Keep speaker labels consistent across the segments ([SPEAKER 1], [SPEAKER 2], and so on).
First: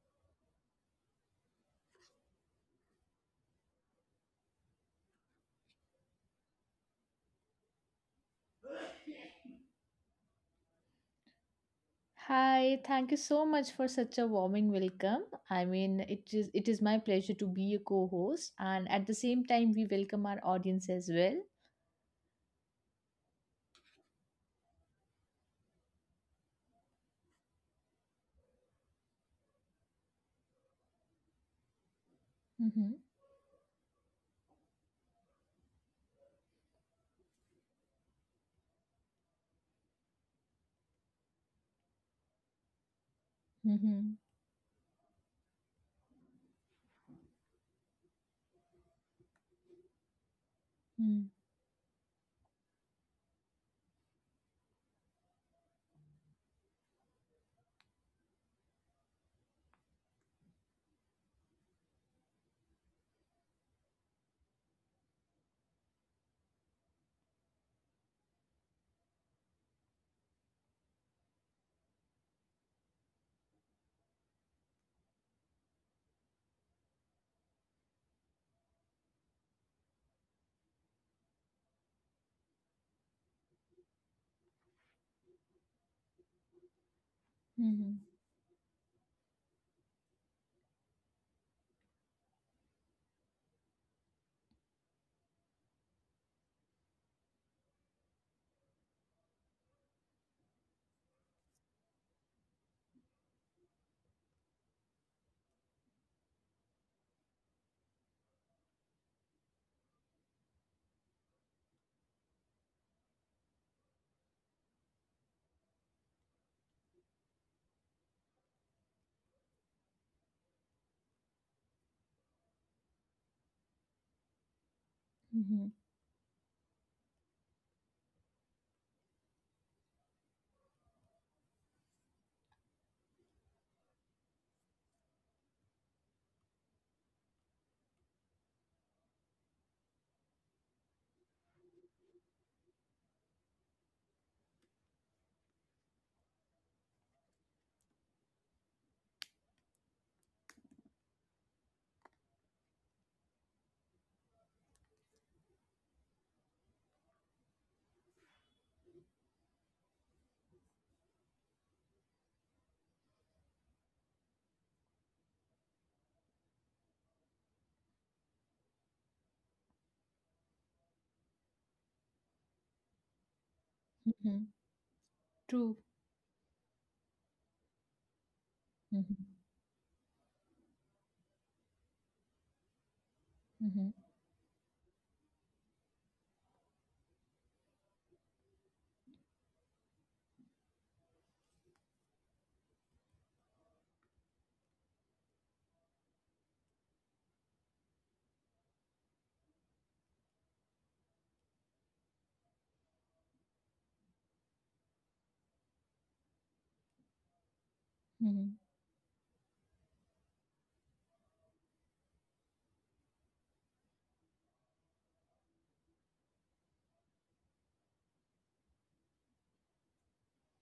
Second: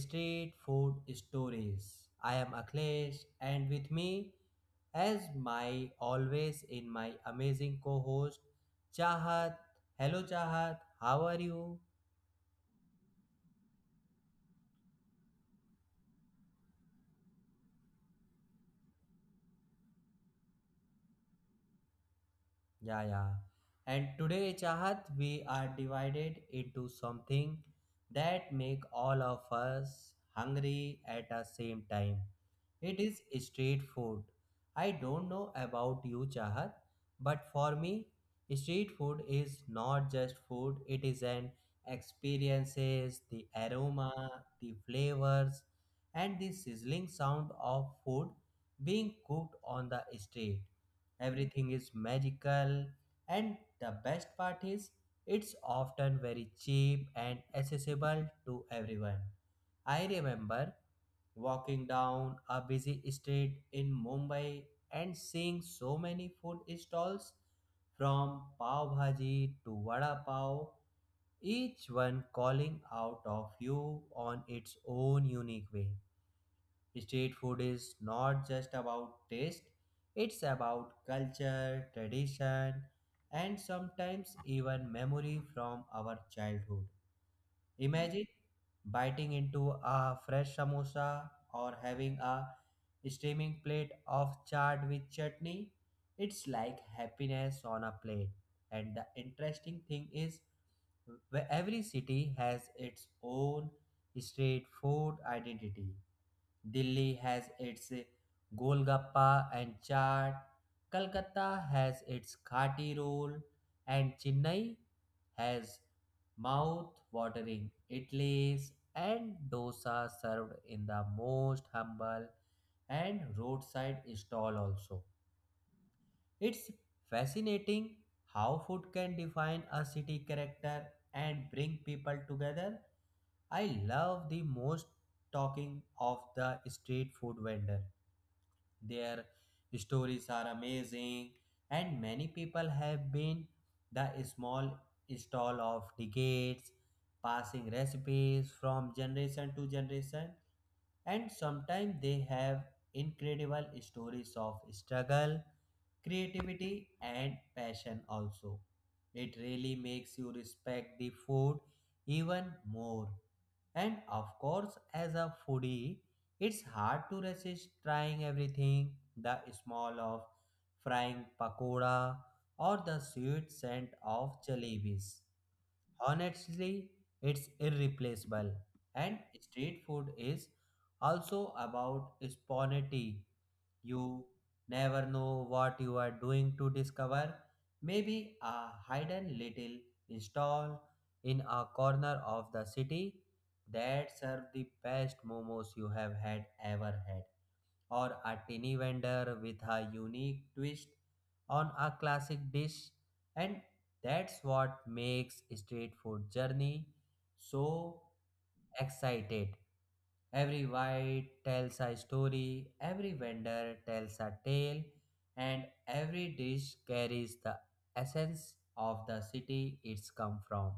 [SPEAKER 1] Street Food Stories. I am Akhilesh and with me as my always in my amazing co-host Chahat. Hello Chahat, how are you?
[SPEAKER 2] Hi, thank you so much for such a warming welcome. I mean, it is my pleasure to be a co-host, and at the same time, we welcome our audience as well.
[SPEAKER 1] Yeah, yeah. And today, Chahat, we are divided into something that make all of us hungry at the same time. It
[SPEAKER 2] Mm-hmm,
[SPEAKER 1] is street food. I don't know about you, Chahat, but for me, street food is not just food. It is an experiences, the aroma,
[SPEAKER 2] mm-hmm,
[SPEAKER 1] the flavors, and the sizzling sound of food being cooked on the street.
[SPEAKER 2] mm-hmm,
[SPEAKER 1] Everything is magical, and the best part is it's often very cheap and accessible to everyone. I remember walking down a busy street in Mumbai and seeing so many food stalls from pav bhaji to vada pav, each one calling out of you on its own unique way. Street food is not just about taste, it's about culture, tradition, and sometimes even memory from our childhood.
[SPEAKER 2] mm-hmm,
[SPEAKER 1] Imagine biting into a fresh samosa or having a steaming plate of chaat with chutney. It's like happiness on a plate. And the interesting thing is, every city has its own street food identity. Delhi has its Golgappa and chaat. Calcutta has its khati roll, and Chennai has mouth-watering idlis and dosa served in the most humble and roadside stall also.
[SPEAKER 2] mm-hmm,
[SPEAKER 1] It's fascinating how food can define a city character and bring people together. I love the most talking of the street food vendor, their stories are amazing, and many people have been the small stall of decades, passing recipes from generation to generation. And sometimes they have incredible stories of struggle, creativity, and passion also. It really makes you respect the food even more. And of course, as a foodie, it's hard to resist trying everything, the smell of frying pakoda or the sweet scent of
[SPEAKER 2] mm-hmm.
[SPEAKER 1] jalebis.
[SPEAKER 2] True.
[SPEAKER 1] Honestly, it's irreplaceable. And
[SPEAKER 2] Mm-hmm,
[SPEAKER 1] street food is also about spontaneity.
[SPEAKER 2] mm-hmm,
[SPEAKER 1] You never know what you are doing to discover. Maybe a hidden little stall in a corner of the city that serve the best momos you have had ever had, or a tiny vendor with a unique twist on a classic dish, and that's what makes street food journey so
[SPEAKER 2] mm-hmm.
[SPEAKER 1] excited. Every white tells a story, every vendor tells a tale, and every dish carries the essence of the city it's come from.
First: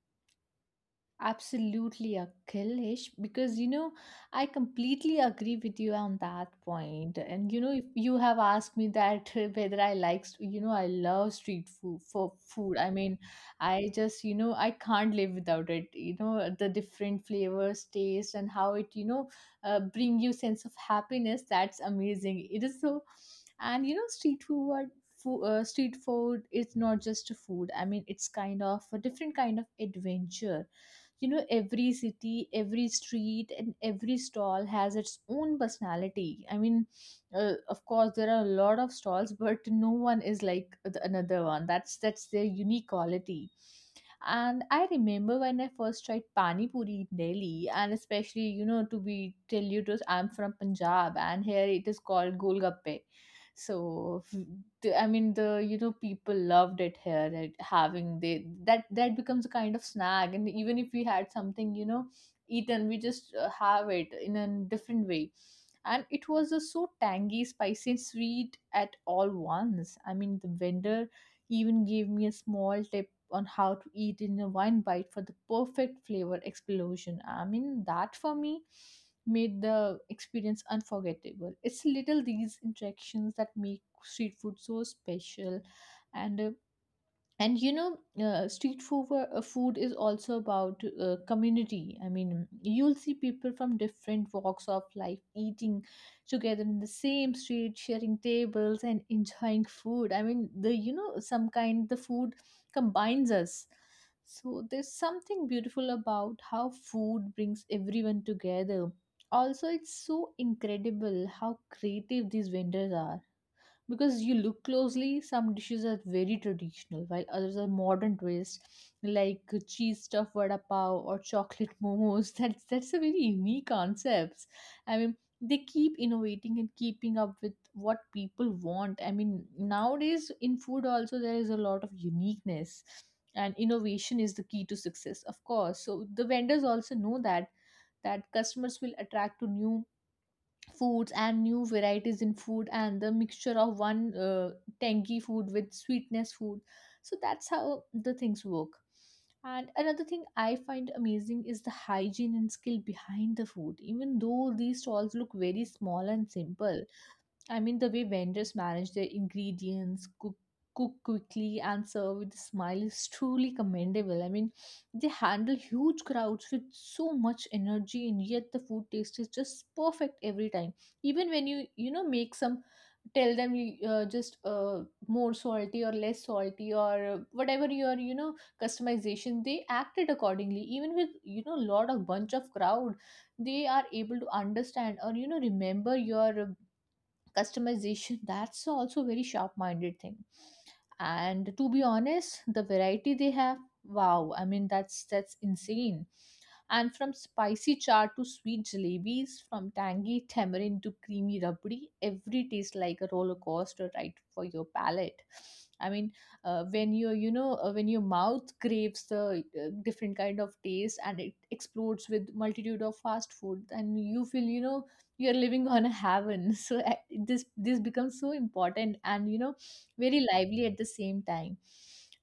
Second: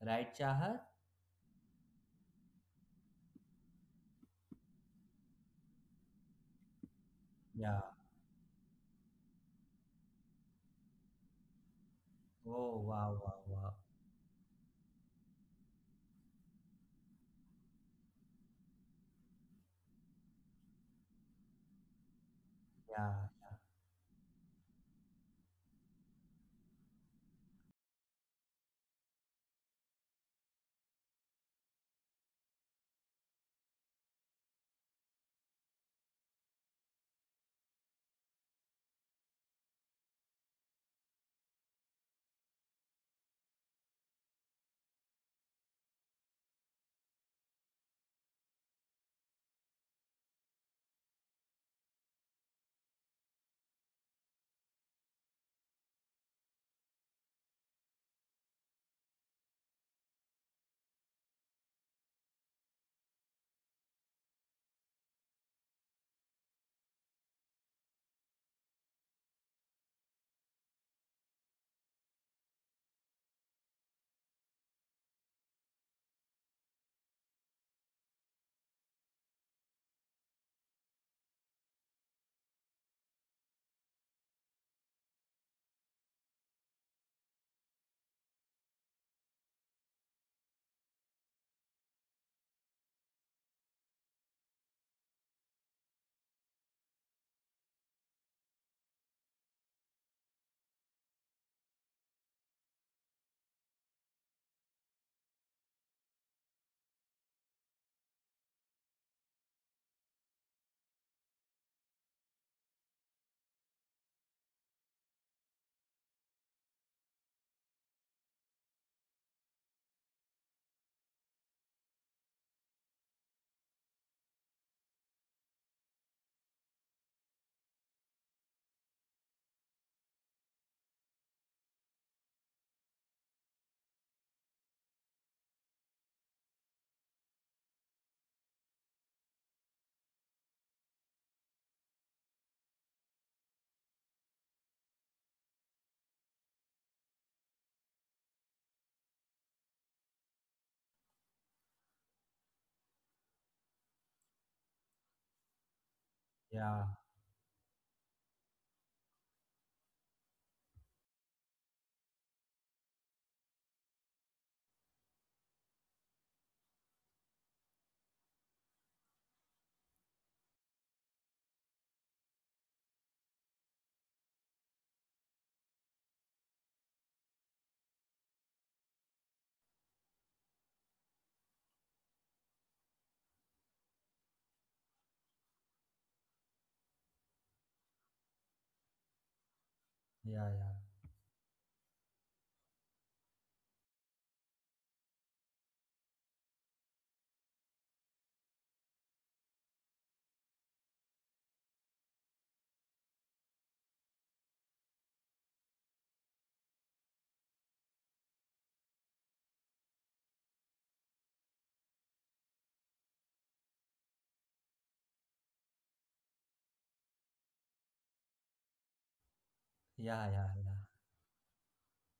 [SPEAKER 1] Right, Chahat?
[SPEAKER 2] Absolutely, Akhilish, because I completely agree with you on that point. And
[SPEAKER 1] Yeah.
[SPEAKER 2] if you have asked me that whether I like, I love street food for food.
[SPEAKER 1] Oh,
[SPEAKER 2] I
[SPEAKER 1] wow,
[SPEAKER 2] mean,
[SPEAKER 1] wow, wow.
[SPEAKER 2] I just, I can't live without it. The different flavors, taste, and how it, bring you sense of happiness. That's amazing. It is so,
[SPEAKER 1] Yeah,
[SPEAKER 2] and street food is not just a food. I mean, it's kind of a different kind of adventure. Every city, every street, and every stall has its own personality. I mean, of course there are a lot of stalls, but no one is like another one. That's their unique quality. And I remember when I first tried pani puri in Delhi, and especially, to be tell you to, I'm from Punjab and here it is called golgappe. So I mean the people loved it here, that having they that becomes a kind of snack, and even if we had something, eaten, we just have it in a different way. And it was so tangy, spicy, and sweet at all once. I mean, the vendor even gave me a small tip on how to eat in a wine bite for the perfect flavor explosion. I mean, that for me made the experience unforgettable. It's little these interactions that make street food so special. And uh, and you know uh, street food food is also about community. I mean, you'll see people from different walks of life eating together in the same street, sharing tables and enjoying food. I mean, the you know some kind the food combines us. So there's something beautiful about how food brings everyone together. Also, it's so incredible how creative these vendors are, because you look closely, some dishes are very traditional while others are modern twists, like cheese stuffed vada pav or chocolate momos. That's a very unique concepts. I mean, they keep innovating and keeping up with what people want. I mean, nowadays in food also there is a lot of uniqueness, and innovation is the key to success, of course. So the vendors also know that customers will attract to new foods and new varieties in food, and the mixture of one tangy food with sweetness food. So that's how the things work. And another thing I find amazing is the hygiene and skill behind the food, even though these stalls look very small and simple.
[SPEAKER 1] yeah,
[SPEAKER 2] I mean, the way vendors manage their ingredients, cook quickly, and serve with a smile is truly commendable. I mean, they handle huge crowds with so much energy, and yet the food taste is just perfect every time. Even when you make some, tell them you just more salty or less salty or whatever your customization, they acted accordingly. Even with lot of bunch of crowd, they are able to understand or remember your customization. That's also very sharp minded thing.
[SPEAKER 1] yeah, yeah,
[SPEAKER 2] And to be honest, the variety they have, wow, I mean, that's insane. And from spicy char to sweet jalebis, from tangy tamarind to creamy rabdi, every tastes like a roller coaster ride for your palate. I mean, when when your mouth craves the different kind of taste and it explodes with multitude of fast food, and you feel, you're living on a heaven. So this becomes so important, and very
[SPEAKER 1] yeah, yeah,
[SPEAKER 2] lively
[SPEAKER 1] yeah.
[SPEAKER 2] at the same time.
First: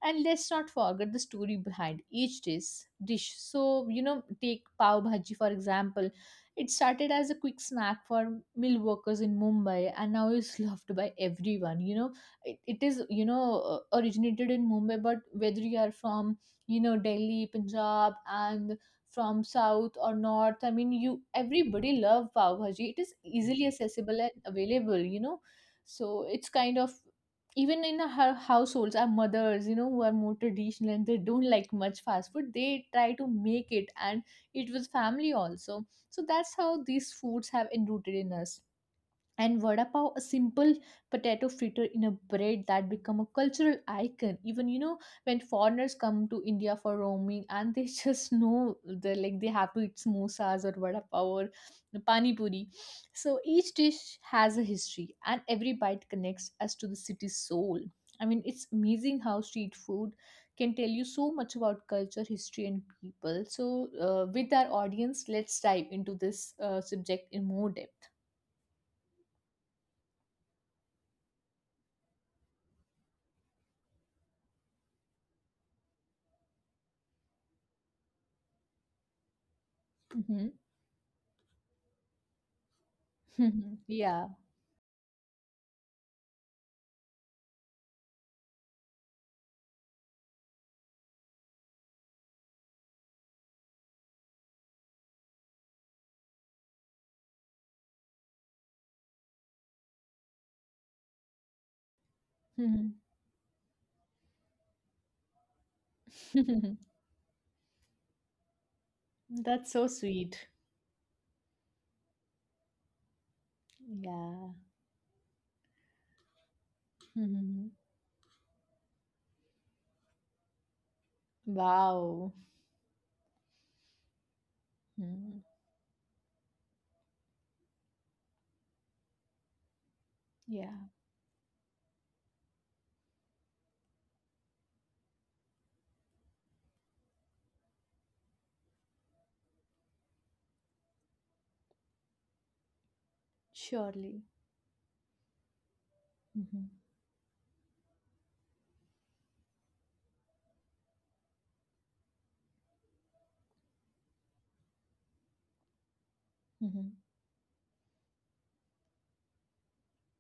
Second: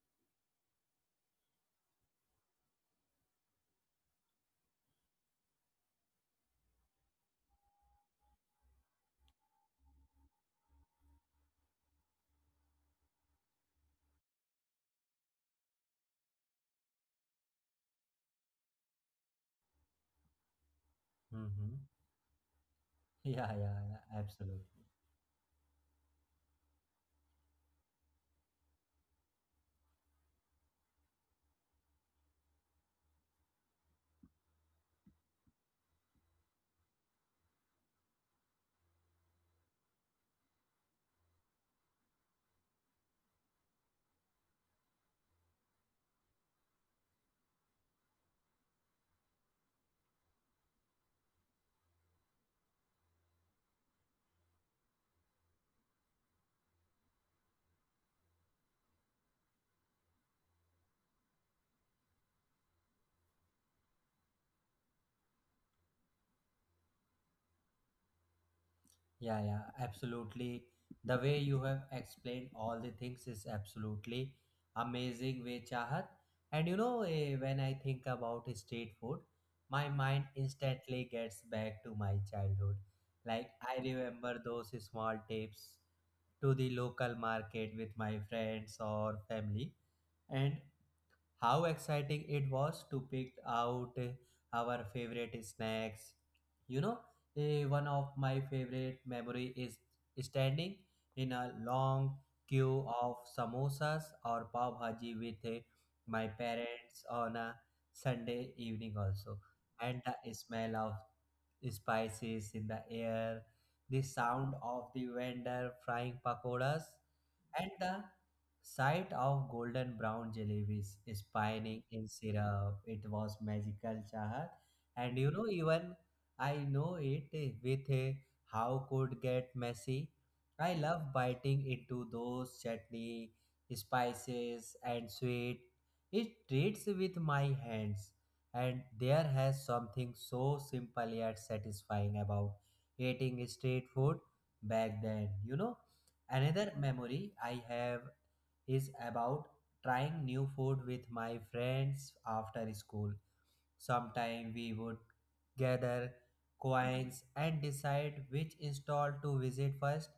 [SPEAKER 2] And let's not forget the story behind each dish. So, take pav bhaji for example. It started as a quick snack for mill workers in Mumbai, and now is loved by everyone. You know it, it is you know uh, originated in Mumbai, but whether you are from, Delhi, Punjab, and from south or north, I mean, you
[SPEAKER 1] Mm-hmm.
[SPEAKER 2] everybody love pav bhaji. It is
[SPEAKER 1] Yeah,
[SPEAKER 2] easily
[SPEAKER 1] yeah, yeah,
[SPEAKER 2] accessible and
[SPEAKER 1] absolutely.
[SPEAKER 2] available. So it's kind of even in our households, our mothers who are more traditional and they don't like much fast food, they try to make it, and it was family also. So that's how these foods have enrooted in us. And vada pav, a simple potato fritter in a bread, that become a cultural icon. Even, when foreigners come to India for roaming, and they just know they like, they have to eat samosas or vada pav or pani puri. So each dish has a history, and every bite connects us to the city's soul. I mean, it's amazing how street food can tell you so much about culture, history, and people. So with our audience, let's dive into this subject in more depth.
[SPEAKER 1] Yeah, yeah, absolutely. The way you have explained all the things is absolutely amazing way, Chahat. And you know, when I think about street food, my mind
[SPEAKER 2] Mhm.
[SPEAKER 1] instantly gets back to my childhood. Like
[SPEAKER 2] Mhm.
[SPEAKER 1] I
[SPEAKER 2] Yeah.
[SPEAKER 1] remember those small trips to the local market with my friends or family, and how exciting it was to pick out our favorite snacks. You know, one of my favorite memory is standing in a long queue
[SPEAKER 2] Mhm.
[SPEAKER 1] of samosas or pav bhaji with my parents on a Sunday evening also,
[SPEAKER 2] That's so
[SPEAKER 1] and the
[SPEAKER 2] sweet.
[SPEAKER 1] smell of spices in the air, the
[SPEAKER 2] Yeah.
[SPEAKER 1] sound of the vendor frying pakoras,
[SPEAKER 2] Mhm.
[SPEAKER 1] and the sight of golden brown jalebis spinning in
[SPEAKER 2] Wow.
[SPEAKER 1] syrup. It was magical, Chahat. And you
[SPEAKER 2] Mhm.
[SPEAKER 1] know, even I know it with a how could get messy.
[SPEAKER 2] Yeah,
[SPEAKER 1] I love biting into those chutney, spices, and sweet. It treats with my hands and there has something so simple yet satisfying about eating street food
[SPEAKER 2] surely.
[SPEAKER 1] back then, you know.
[SPEAKER 2] Mhm.
[SPEAKER 1] Another memory I have is about trying new food with my friends after school. Sometime we would gather
[SPEAKER 2] Mhm.
[SPEAKER 1] coins and decide which stall to visit first.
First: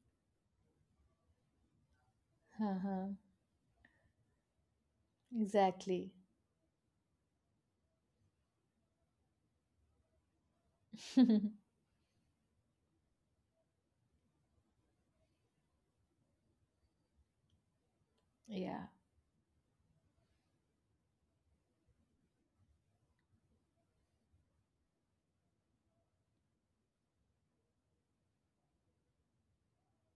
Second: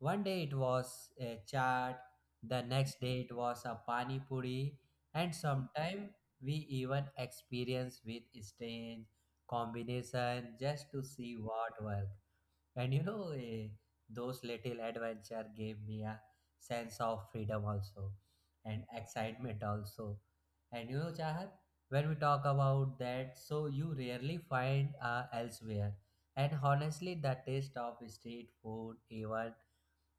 [SPEAKER 1] One day it was a chaat, the next
[SPEAKER 2] Uh-huh.
[SPEAKER 1] day it was a pani puri, and sometime
[SPEAKER 2] Exactly.
[SPEAKER 1] we even experience with strange combination just to see what works. And you know, those little adventure gave me a sense of freedom also
[SPEAKER 2] Yeah.
[SPEAKER 1] and excitement also. And you know, Chahat, when we talk about that, so you rarely find elsewhere. And honestly, the taste of street food even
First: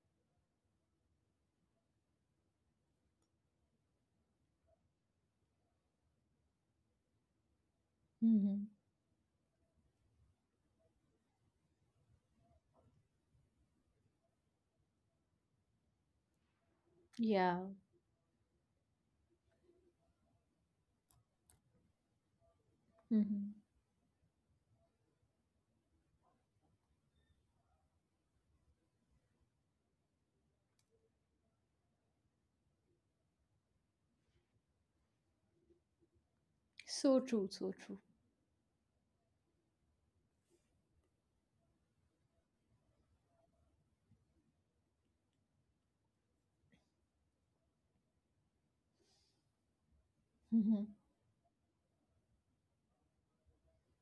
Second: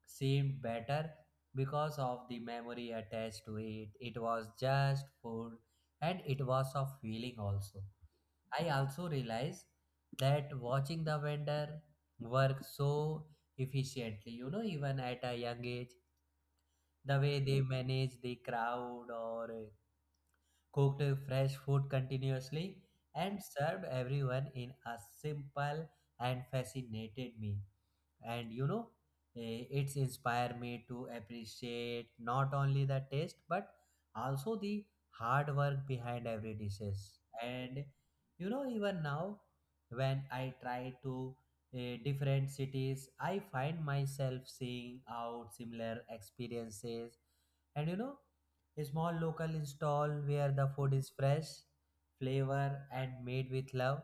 [SPEAKER 1] seemed better because of the memory attached to it. It was just food and it was a feeling also.
[SPEAKER 2] Mhm.
[SPEAKER 1] I also realize that watching the vendor work so efficiently, you know, even at a young age, the way they
[SPEAKER 2] Yeah.
[SPEAKER 1] manage the crowd or cooked fresh food continuously and
[SPEAKER 2] Mhm.
[SPEAKER 1] served everyone in a simple and fascinated me, and you know it's inspired me to appreciate not only the taste but also the hard work behind every dishes.
[SPEAKER 2] So true, so
[SPEAKER 1] And
[SPEAKER 2] true.
[SPEAKER 1] you know, even now when I try to, different cities, I find myself seeing out similar experiences. And you know, a small local stall where the
[SPEAKER 2] Mhm.
[SPEAKER 1] food is fresh flavor and made with love,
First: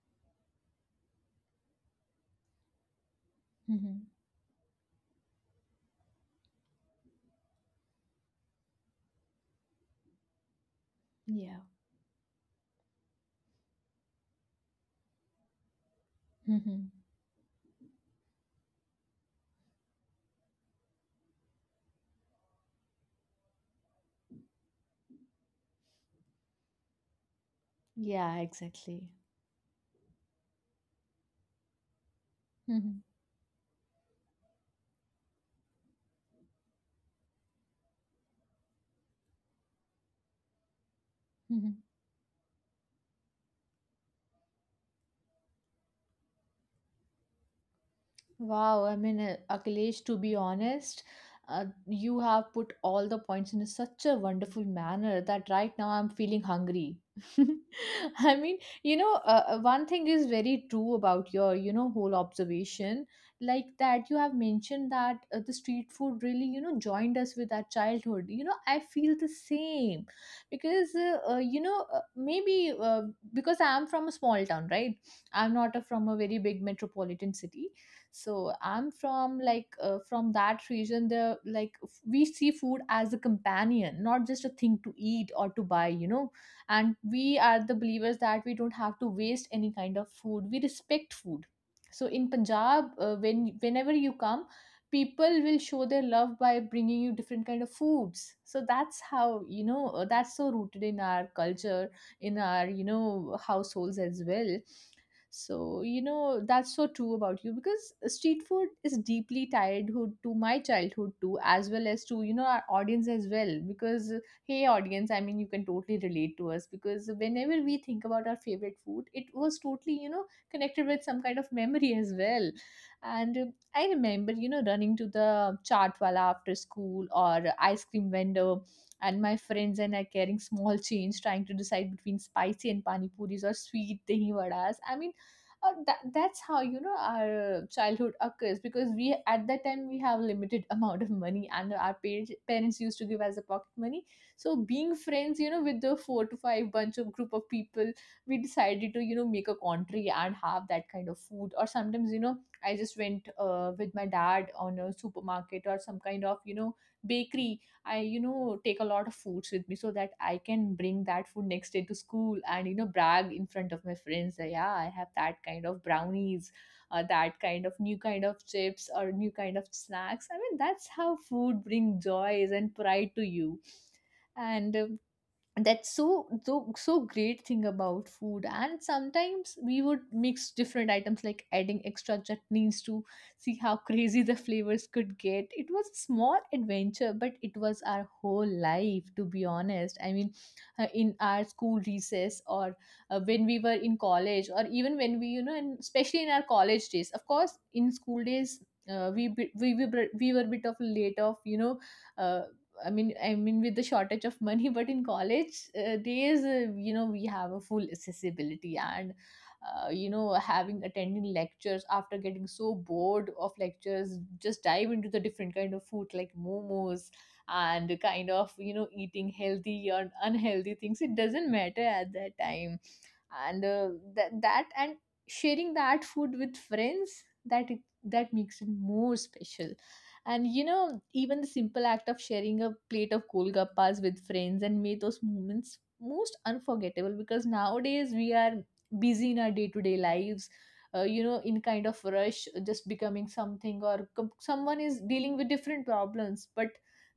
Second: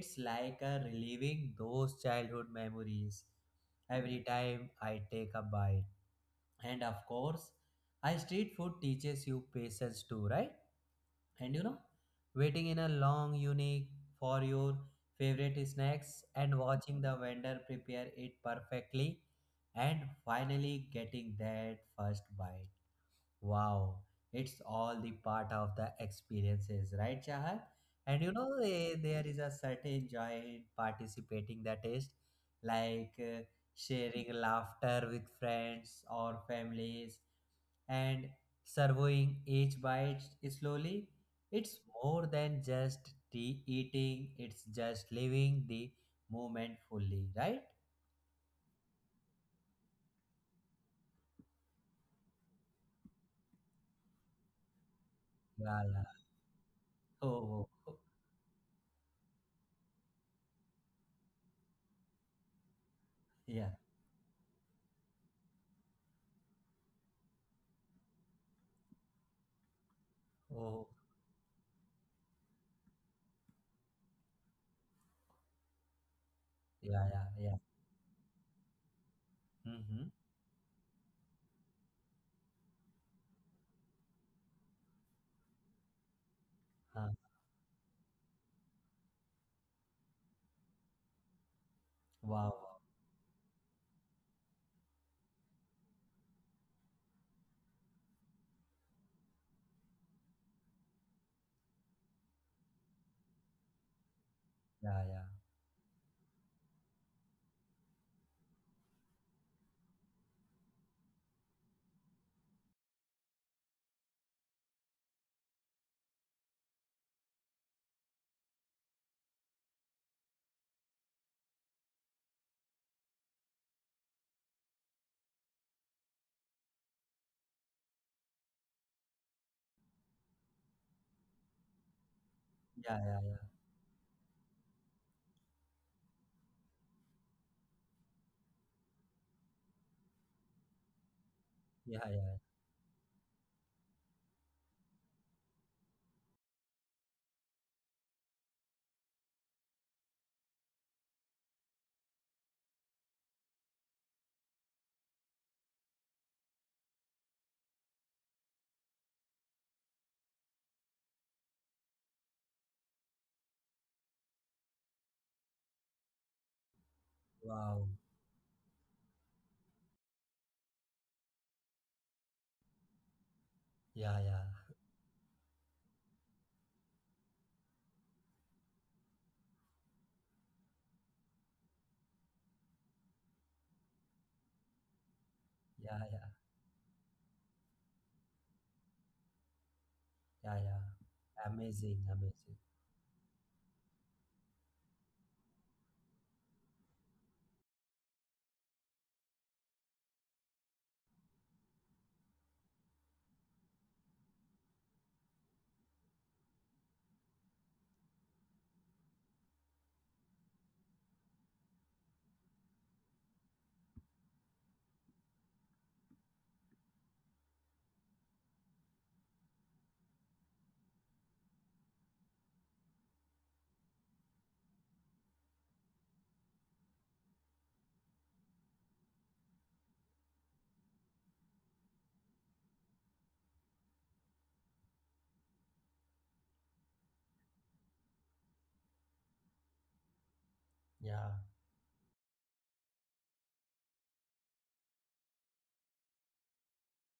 [SPEAKER 1] it's like a reliving those childhood memories
[SPEAKER 2] Mhm.
[SPEAKER 1] every time I take a bite. And of course, I street food teaches you patience too, right? And
[SPEAKER 2] Yeah.
[SPEAKER 1] you know, waiting in a long unique for your favorite snacks and
[SPEAKER 2] Mhm.
[SPEAKER 1] watching the vendor prepare it perfectly and finally getting that first bite. Wow, it's all the part of the experiences, right, Chahat? And you
[SPEAKER 2] Yeah,
[SPEAKER 1] know,
[SPEAKER 2] exactly.
[SPEAKER 1] there is a certain joy in participating the test,
[SPEAKER 2] Mhm.
[SPEAKER 1] like sharing laughter with friends or families and surveying each bite slowly. It's
[SPEAKER 2] Mhm.
[SPEAKER 1] more than just tea eating, it's just living the moment fully, right?
[SPEAKER 2] Wow, I mean, Akhilesh, to be honest, you have put all the points in such a wonderful manner that
[SPEAKER 1] Yeah,
[SPEAKER 2] right now I'm
[SPEAKER 1] yeah.
[SPEAKER 2] feeling hungry.
[SPEAKER 1] Oh, oh, oh,
[SPEAKER 2] I mean, one thing is very true about your whole observation, like
[SPEAKER 1] yeah.
[SPEAKER 2] that you have mentioned that the street food really joined us with our childhood. I feel the same
[SPEAKER 1] Oh,
[SPEAKER 2] because, maybe because I'm from a small town, right? I'm not from a very big
[SPEAKER 1] yeah, yeah,
[SPEAKER 2] metropolitan
[SPEAKER 1] yeah.
[SPEAKER 2] city. So I'm from like,
[SPEAKER 1] Mm-hmm.
[SPEAKER 2] from that region. We see food as a companion, not just a thing to eat or to buy, and
[SPEAKER 1] Huh.
[SPEAKER 2] we are the believers that we don't have to waste any kind of food. We respect food. So in
[SPEAKER 1] Wow, wow.
[SPEAKER 2] Punjab, whenever you come, people will show their love by bringing you different kind of foods. So that's how, that's so rooted in our culture, in our, households as well.
[SPEAKER 1] Yeah, yeah.
[SPEAKER 2] So that's so true about you, because street food is deeply tied hood to my childhood too, as well as to our audience as well. Because, hey, audience, I mean, you can totally relate to us, because whenever we think about our favorite food, it was totally connected with some kind of memory as well. And I remember running to the chaat wala after school or ice cream vendor, and my friends and I carrying small change, trying to decide between spicy and
[SPEAKER 1] Yeah,
[SPEAKER 2] pani
[SPEAKER 1] yeah.
[SPEAKER 2] puris or sweet dahi vadas. I mean, that's how, our childhood occurs, because we at that time we have limited amount of money, and our
[SPEAKER 1] Yeah,
[SPEAKER 2] parents
[SPEAKER 1] yeah.
[SPEAKER 2] parents used to give us a pocket money. So being friends, with the four to five bunch of group of people, we decided to, make a country and have that kind of food. Or sometimes, I just went with my dad on a supermarket or some kind of, bakery. I take a lot of foods with me so that I can bring that food next day to school, and brag in front of my friends that, yeah, I have that kind of brownies, that kind of
[SPEAKER 1] Wow.
[SPEAKER 2] new kind of chips or new kind of snacks. I mean, that's how food brings joys and pride to you.
[SPEAKER 1] Yeah, yeah.
[SPEAKER 2] And that's so, so so great thing about food. And sometimes we would mix different items, like adding extra chutneys, to see how crazy the flavors could get. It was a
[SPEAKER 1] Yeah, yeah.
[SPEAKER 2] small adventure, but it was our whole life, to be honest. I mean,
[SPEAKER 1] Yeah, yeah.
[SPEAKER 2] in our school
[SPEAKER 1] Amazing,
[SPEAKER 2] recess,
[SPEAKER 1] amazing.
[SPEAKER 2] or when we were in college, or even when we, and especially in our college days, of course in school days, we, bit- we were a bit of late of, uh, I mean, with the shortage of money. But in college days, we have a full accessibility, and having attending lectures, after getting so bored of lectures, just dive into the different kind of food like momos, and kind of eating healthy or unhealthy things. It doesn't matter at that time, and that that and sharing that food with friends, that makes it more special. And you know, even the simple act of sharing a plate of golgappas with friends and made those moments most unforgettable, because nowadays we are busy in our day-to-day lives. You
[SPEAKER 1] Yeah.
[SPEAKER 2] know, in kind of rush, just becoming something, or someone is dealing with different problems. But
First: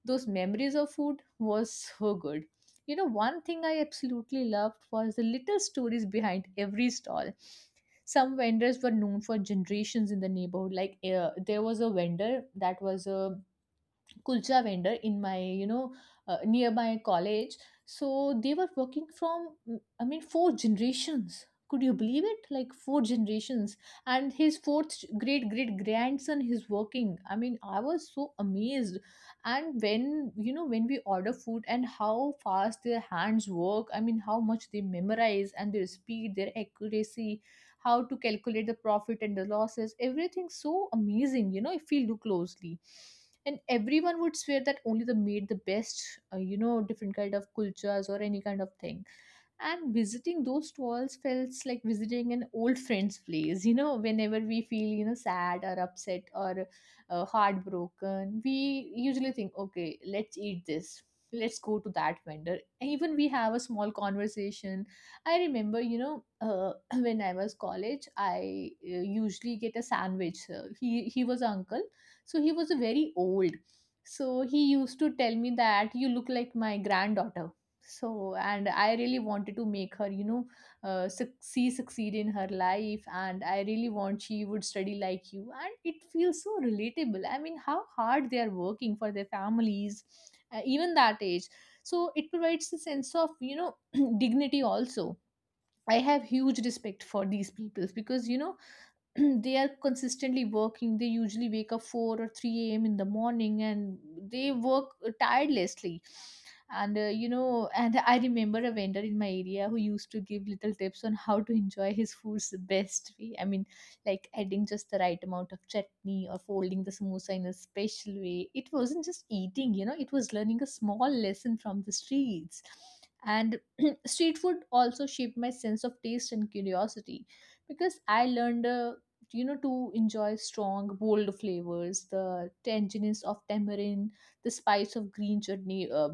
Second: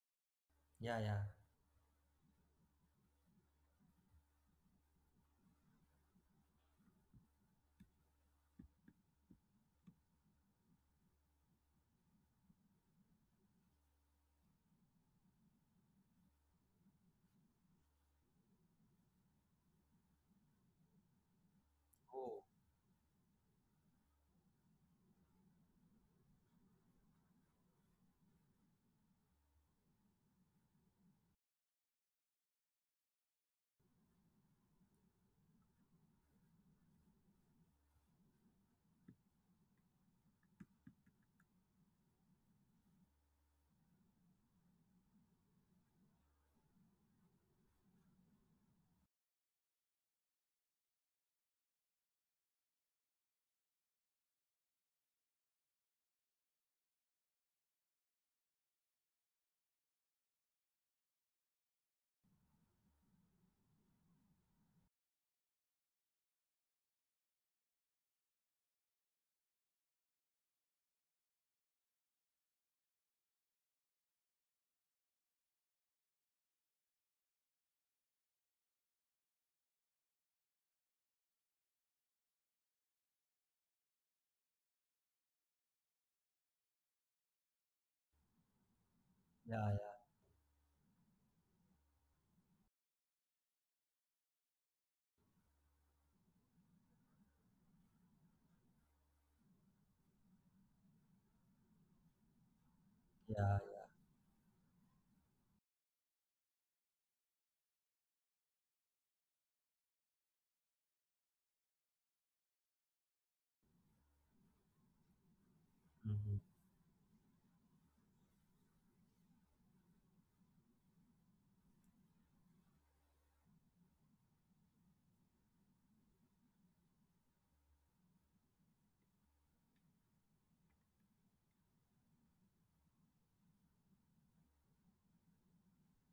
[SPEAKER 2] those memories of
[SPEAKER 1] Yeah, yeah.
[SPEAKER 2] food was so good. You know, one thing I absolutely loved was the little stories behind every stall. Some vendors were known for generations in the neighborhood. Like there was a vendor that was a kulcha vendor in my, you know, nearby college. So they were working from I mean, four generations. Could you believe
[SPEAKER 1] Oh.
[SPEAKER 2] it? Like four generations, and his fourth great great grandson is working. I mean, I was so amazed. And when, you know, when we order food and how fast their hands work, I mean, how much they memorize, and their speed, their accuracy, how to calculate the profit and the losses, everything so amazing, you know, if we look closely. And everyone would swear that only they made the best you know, different kind of kulchas or any kind of thing. And visiting those stalls felt like visiting an old friend's place. You know, whenever we feel, you know, sad or upset or heartbroken, we usually think, okay, let's eat this, let's go to that vendor, even we have a small conversation. I remember, you know, when I was college, I usually get a sandwich. He was uncle, so he was a very old, so he used to tell me that you look like my granddaughter. So, and I really wanted to make her, you know, succeed in her life, and I really want she would study like you. And it feels so relatable. I mean, how hard they are working for their
[SPEAKER 1] Yeah,
[SPEAKER 2] families, even that age. So it provides a sense of, you know, dignity also. I have huge respect for these people, because, you know, they are consistently working. They usually wake up 4 or 3 a.m in the
[SPEAKER 1] yeah.
[SPEAKER 2] morning,
[SPEAKER 1] Yeah.
[SPEAKER 2] and they work tirelessly. And you know, and I remember a vendor in my area who used to give little tips on how to enjoy his foods the best way. I mean, like adding just the right amount of chutney or
[SPEAKER 1] Mm-hmm.
[SPEAKER 2] folding the samosa in a special way. It wasn't just eating, you know, it was learning a small lesson from the streets. And street food also shaped my sense of taste and curiosity, because I learned, you know, to enjoy strong bold flavors, the tanginess of tamarind, the spice of green chutney.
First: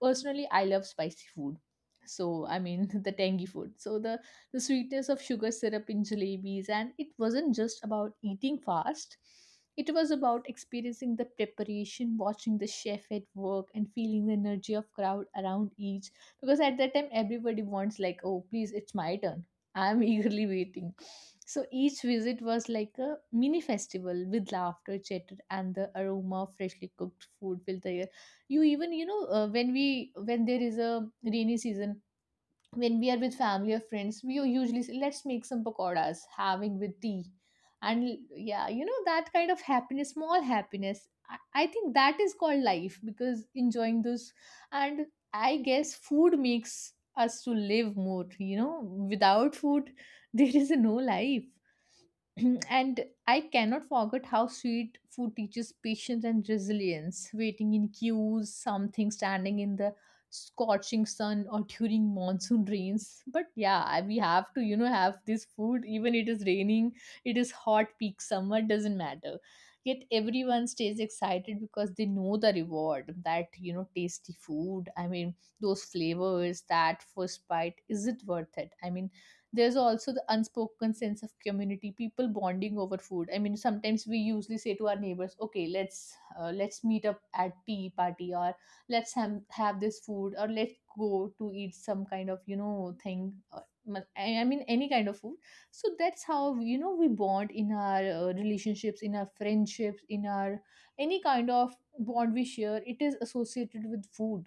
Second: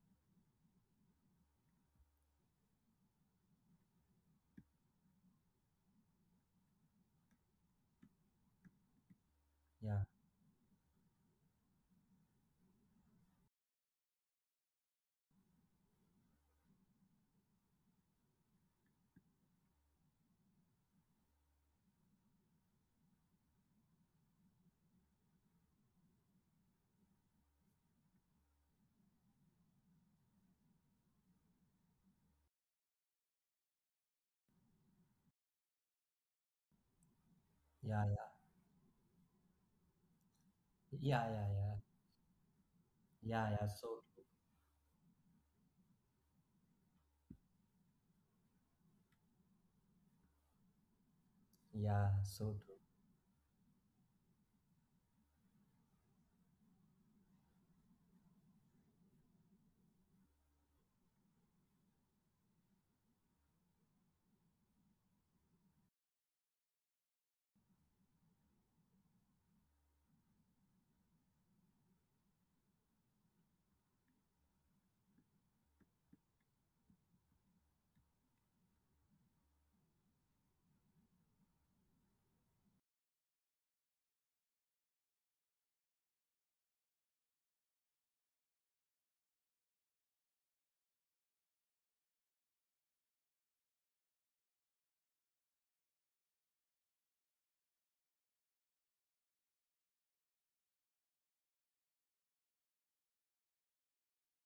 [SPEAKER 2] Personally, I love spicy food. So, I mean, the tangy food, so the sweetness of sugar syrup in jalebis. And it wasn't just about eating fast, it
[SPEAKER 1] Yeah.
[SPEAKER 2] was about experiencing the preparation, watching the chef at work, and feeling the energy of crowd around each, because at that time everybody wants like, oh please, it's my turn, I'm eagerly waiting. So each visit was like a mini festival, with laughter, chatter, and the aroma of freshly cooked food filled the air. You even, you know, when there is a rainy season, when we are with family or friends, we usually say, let's make some pakoras having with tea.
[SPEAKER 1] Yeah,
[SPEAKER 2] And
[SPEAKER 1] yeah.
[SPEAKER 2] yeah, you know, that kind of happiness, small happiness,
[SPEAKER 1] Yeah, yeah,
[SPEAKER 2] I
[SPEAKER 1] yeah.
[SPEAKER 2] think that is called life, because
[SPEAKER 1] Yeah, yeah. So
[SPEAKER 2] enjoying
[SPEAKER 1] true.
[SPEAKER 2] those. And I guess food makes us to live more, you know. Without food there is no life.
[SPEAKER 1] Yeah, so true.
[SPEAKER 2] And I cannot forget how sweet food teaches patience and resilience. Waiting in queues, something standing in the scorching sun or during monsoon rains. But yeah, we have to, you know, have this food. Even it is raining, it is hot peak summer, doesn't matter. Yet everyone stays excited because they know the reward, that, you know, tasty food. I mean, those flavors, that first bite, is it worth it? I mean, there's also the unspoken sense of community, people bonding over food. I mean, sometimes we usually say to our neighbors, okay, let's meet up at tea party, or let's have this food, or let's go to eat some kind of, you know, thing, or I mean, any kind of food. So that's how, you know, we bond in our relationships, in our friendships, in our any kind of bond we share. It is associated with food.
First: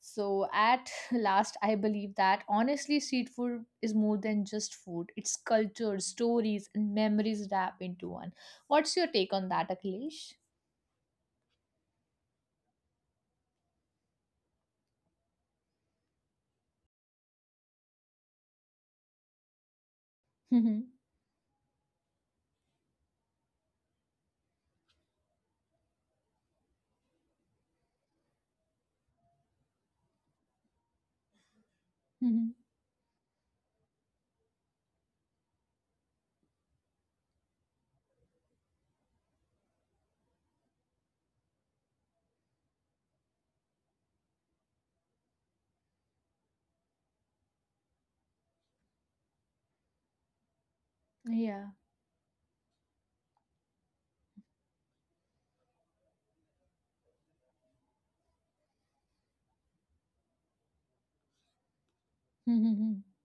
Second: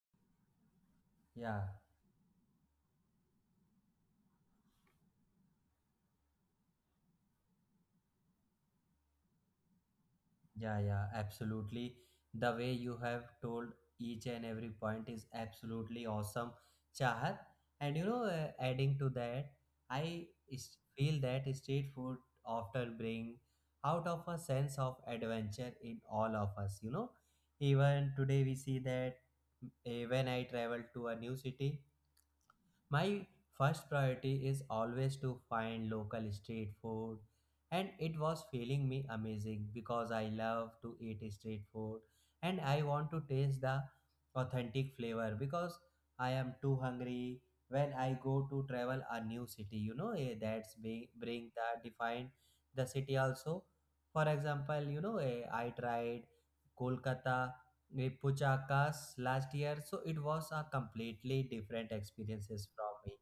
[SPEAKER 2] So at last,
[SPEAKER 1] Yeah.
[SPEAKER 2] I believe that, honestly, street food is more than just food. It's culture, stories, and memories wrapped into one. What's your take on that, Akhilesh?
[SPEAKER 1] Yeah, yeah, absolutely. The way you have told each and every point is absolutely awesome, Chahat. And you know, adding to that,
[SPEAKER 2] Yeah.
[SPEAKER 1] feel that street food often bring out of a sense of adventure in all of us. You know, even today we see that when I travel to a new city, my first priority is always to find local street food, and it was feeling me amazing because I love to eat street food and I want to taste the authentic flavor because I am too hungry when I go to travel a new city. You know, that's bring
[SPEAKER 2] Yeah.
[SPEAKER 1] the define the city also. For example, you know, I tried Kolkata we Puchakas last year, so it was a completely different experiences from
[SPEAKER 2] Mhm.
[SPEAKER 1] me,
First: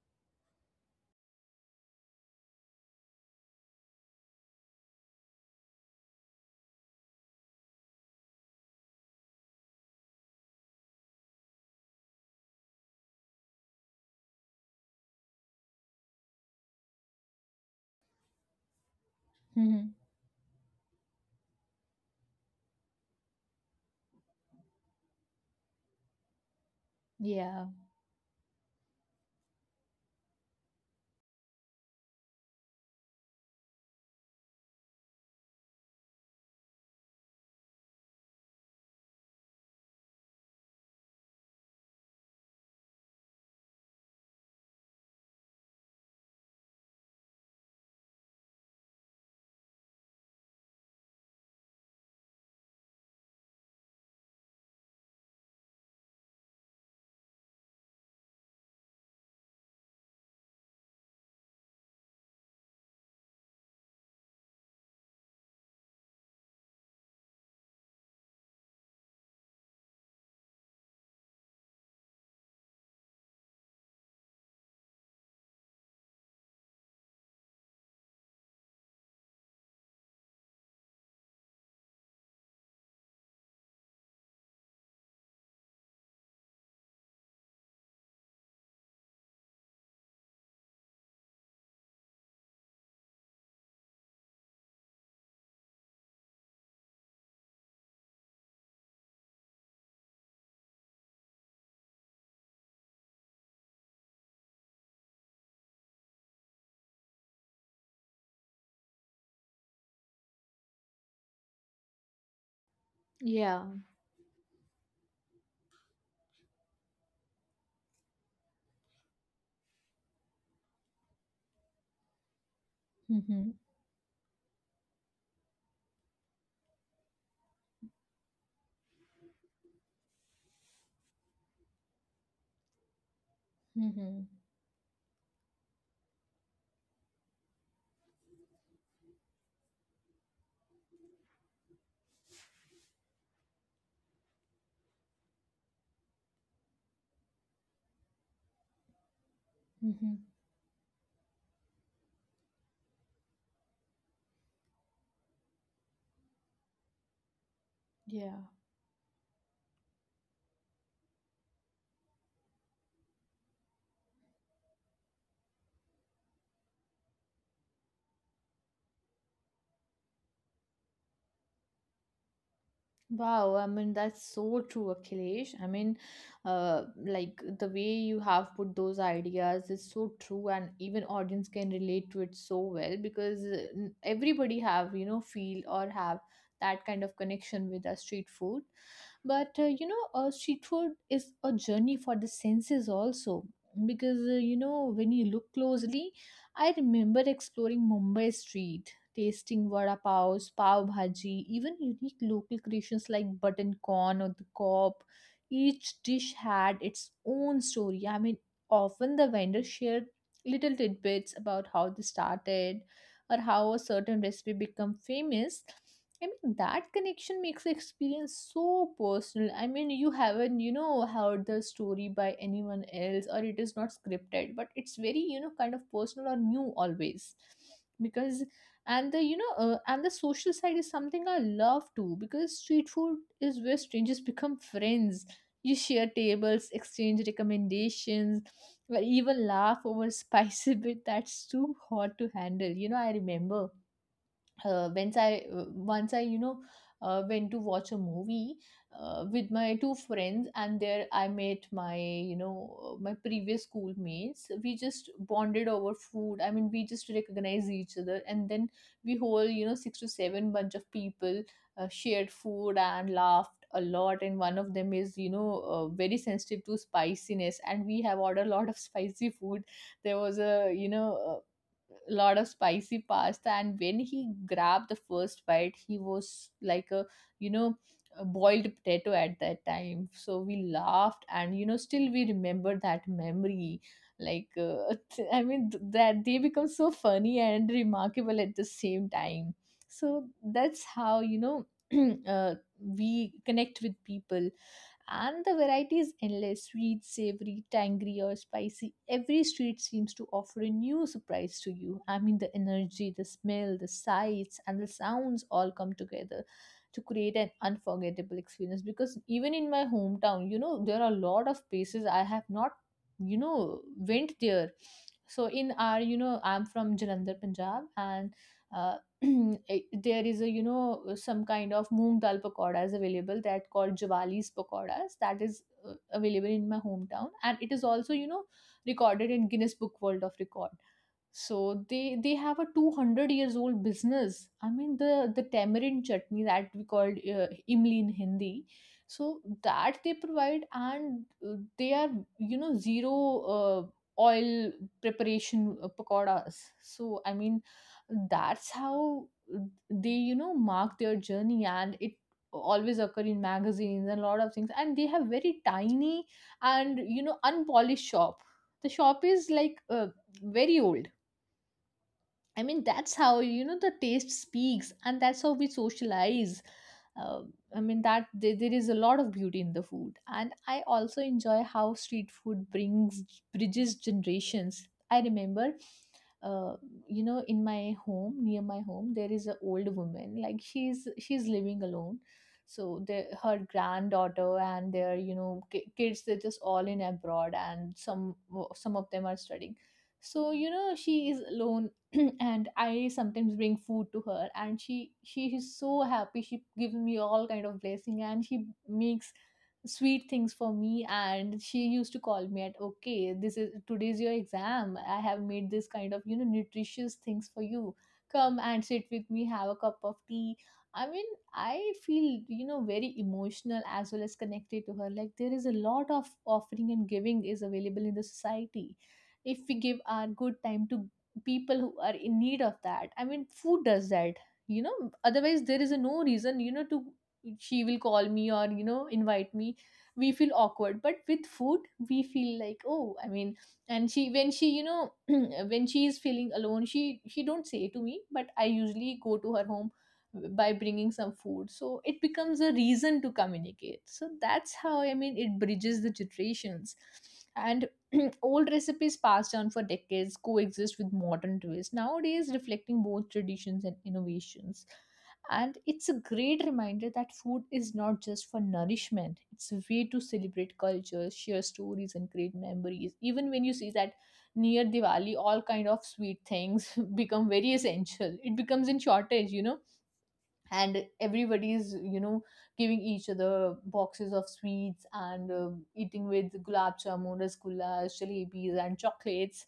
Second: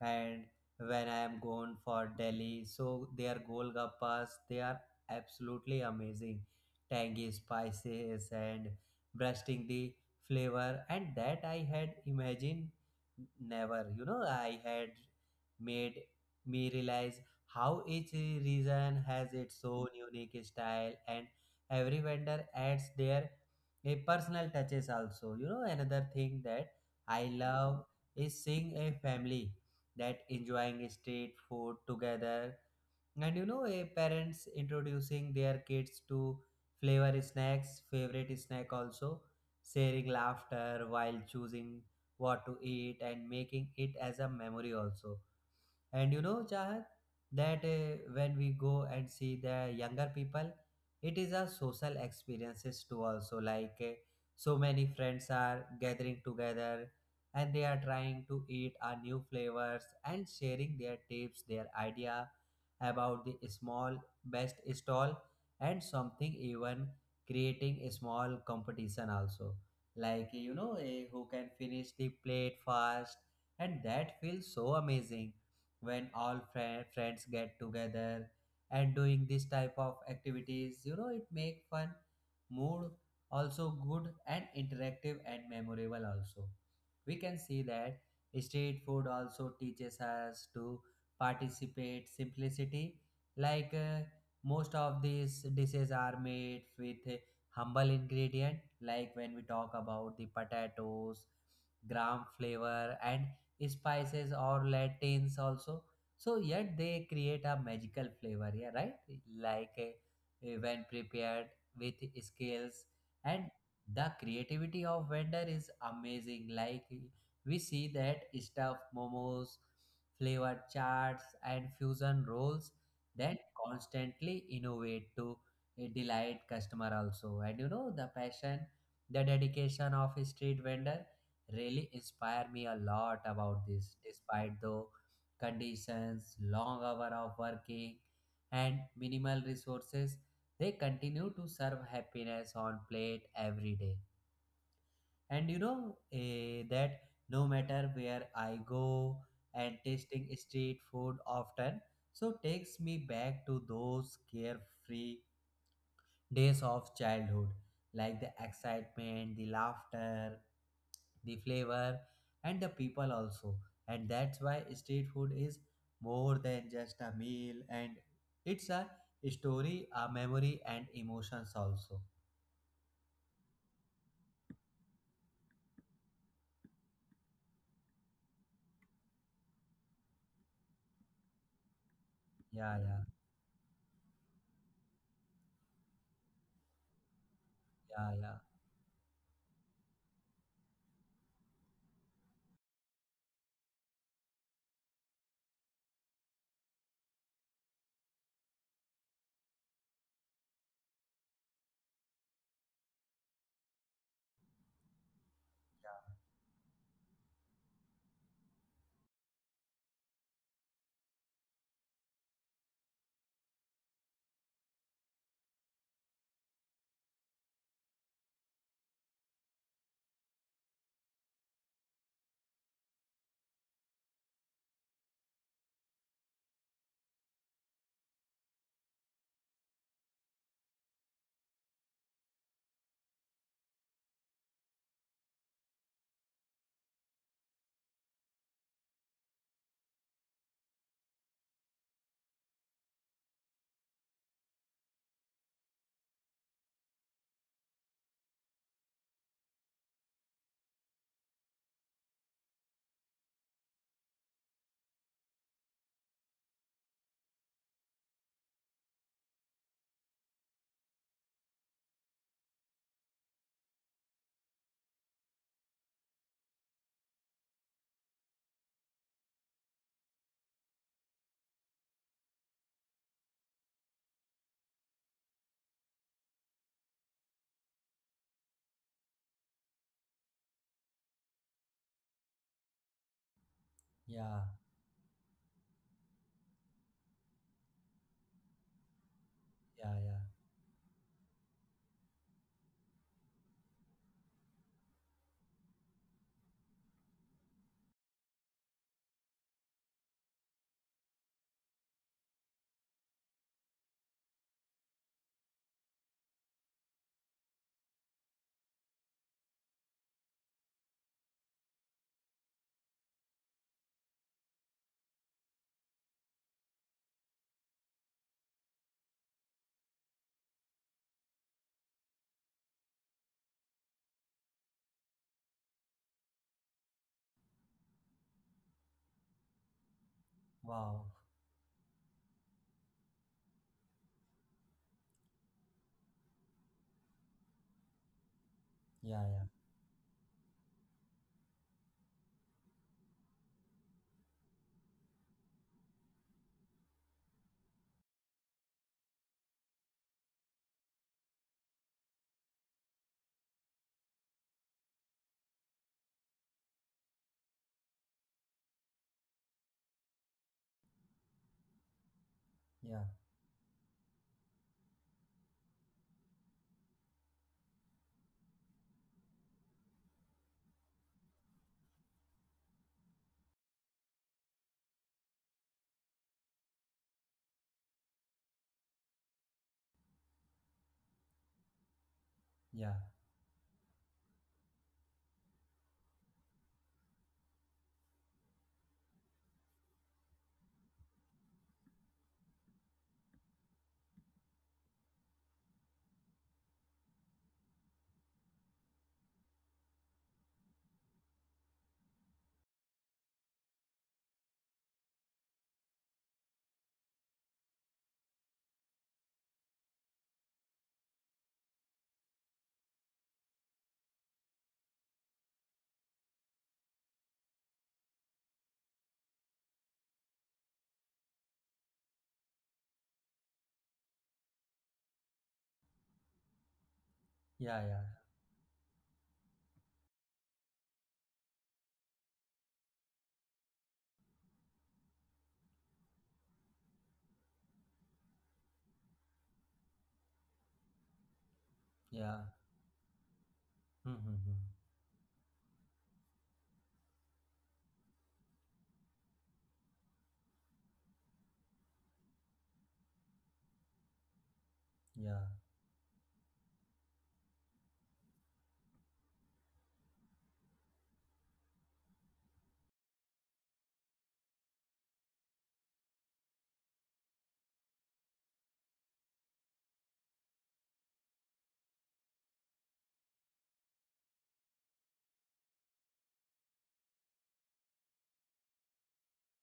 [SPEAKER 1] and when I am gone for Delhi, so their golgappas they are absolutely amazing, tangy spices and bursting the flavor, and that I had imagined never. You know, I had made me realize how each region has its own
[SPEAKER 2] Mhm.
[SPEAKER 1] unique style, and every vendor adds their a personal touches also. You know, another thing that I
[SPEAKER 2] Yeah.
[SPEAKER 1] love is seeing a family that enjoying street food together, and you know parents introducing their kids to flavor snacks favorite snack also, sharing laughter while choosing what to eat and making it as a memory also. And you know, Chahat, that when we go and see the younger people, it is a social experiences too. Also, like so many friends are gathering together, and they are trying to eat our new flavors and sharing their tips, their idea about the small best stall, and something even creating a small competition also. Like you know, who can finish the plate fast, and that feels so amazing when all friends get together and doing this type of activities. You know, it make fun mood also good and interactive and memorable also. We can see that street food also teaches us to participate simplicity, like most of these dishes are made with humble ingredient, like when we talk about the potatoes, gram flavor and spices or latins also. So yet they create a magical flavor, yeah, right? Like when prepared with scales, and
[SPEAKER 2] Yeah.
[SPEAKER 1] the creativity of vendor is amazing. Like we see that stuffed momos, flavored charts and fusion rolls that
[SPEAKER 2] Mhm.
[SPEAKER 1] constantly innovate to delight customer also. And you know the passion, the dedication of a street vendor really inspire me a lot about this,
[SPEAKER 2] Mhm.
[SPEAKER 1] despite the conditions, long hour of working, and minimal resources, they continue to serve happiness on plate every day. And you know that no matter where I go, and
[SPEAKER 2] Mhm.
[SPEAKER 1] tasting street food often so takes me back to those carefree days of childhood, like the
[SPEAKER 2] Yeah.
[SPEAKER 1] excitement, the laughter, the flavor, and the people also. And that's why street food is more than just a meal, and it's a story, a memory, and emotions also.
[SPEAKER 2] Wow, I mean, that's so true, Akhilesh. I mean, like the way you have put those ideas is so true, and even audience can relate to it so
[SPEAKER 1] Yeah,
[SPEAKER 2] well,
[SPEAKER 1] yeah,
[SPEAKER 2] because everybody have, you know, feel or have that kind of connection with our
[SPEAKER 1] yeah,
[SPEAKER 2] street
[SPEAKER 1] yeah,
[SPEAKER 2] food. But you know, street food is a journey for the senses also, because you know, when you look closely, I remember exploring Mumbai street, tasting vada paos, pav bhaji, even unique local creations like button corn or the kop. Each dish had its own story. I mean, often the vendor shared little tidbits about how they started or how a certain recipe became famous. I mean, that connection makes the experience so personal. I mean, you haven't, you know, heard the story by anyone else, or it is not scripted, but it's very, you know, kind of personal or new always. Because, and the, you know, and the social side is something I love too, because street food is where strangers become friends. You share tables, exchange recommendations, or even laugh over spicy bit that's too hot to handle. You know, I remember, once I, you know, went to watch a movie with my two friends, and there I met my, you know, my previous schoolmates. We just bonded over food. I mean, we just recognized each other, and then we whole, you know, six to seven bunch of people shared food and laughed a lot. And one of them is, you know, very sensitive to spiciness, and we have ordered a lot of spicy food. There was a, you know, lot of spicy pasta, and when he grabbed the first bite, he was like a, you know, a boiled potato at that time. So we laughed, and you know, still we remember that memory,
[SPEAKER 1] yeah,
[SPEAKER 2] like, I mean, that they become so funny and remarkable at the same time.
[SPEAKER 1] yeah, yeah.
[SPEAKER 2] So that's how, you know, uh, we connect with people. And the variety is endless: sweet, savory, tangy, or spicy. Every street seems to offer a new surprise to you. I mean, the energy, the smell, the sights, and the sounds, all come together to create an unforgettable experience. Because even in my hometown, you know, there are a lot of places I have not, you know, went there. So in our, you know, I'm from Jalandhar, Punjab, and uh, eh, there is a, you know, some kind of moong dal pakoras available that called Jawali's pakoras, that is available in my hometown, and it is also, you know, recorded in Guinness Book World of Record.
[SPEAKER 1] Wow.
[SPEAKER 2] So they have a 200 years old business. I mean, the tamarind chutney that we called imli in Hindi.
[SPEAKER 1] Yeah,
[SPEAKER 2] So
[SPEAKER 1] yeah,
[SPEAKER 2] that they provide. And they are, you know, zero oil preparation pakoras. So I mean, that's how they, you know, mark their journey, and it always occur in magazines and a lot of things. And they have very tiny, and you know, unpolished shop. The shop is like, very old. I mean,
[SPEAKER 1] yeah,
[SPEAKER 2] that's how, you know, the taste speaks, and that's how we socialize. Uh, I mean, that there is a lot of beauty in the food. And I also enjoy how street food brings, bridges generations. I remember, uh, you know, in my home, near my home, there is an old woman. Like she's living alone,
[SPEAKER 1] yeah,
[SPEAKER 2] so her granddaughter and their kids they're just all in abroad, and some of them are studying, so you know she is alone. And I sometimes bring food to her, and she is so happy, she gives me all kind of blessing, and she makes sweet things for me. And she used to call me at, okay, this is today's your exam, I have made this kind of nutritious things for you. Come and sit with me, have a cup of tea. I mean, I feel very emotional as well as connected to her. Like there is a lot of offering and giving is available in the society if we give our good time to people who are in need of that. I mean, food does that, you know. Otherwise there is no reason, to, she
[SPEAKER 1] yeah,
[SPEAKER 2] will
[SPEAKER 1] yeah,
[SPEAKER 2] call me or invite me. We feel awkward, but with food we feel like, oh, I mean. And she, when she when she is feeling alone, she don't say to me, but I usually go to her home by bringing some food, so it
[SPEAKER 1] yeah.
[SPEAKER 2] becomes a reason to communicate.
[SPEAKER 1] Hmm,
[SPEAKER 2] So
[SPEAKER 1] hmm, hmm.
[SPEAKER 2] that's how, I mean, it bridges the generations. And old recipes passed down for decades coexist with modern twists, nowadays reflecting both traditions and innovations.
[SPEAKER 1] Yeah,
[SPEAKER 2] And it's a great reminder that food is not just for nourishment, it's a way to celebrate culture, share stories, and create memories. Even when you see that near Diwali, all kind of sweet things become very essential. It becomes in shortage, you know, and everybody's giving each other boxes of sweets and eating with gulab jamun, rasgullas, jalebis, and chocolates.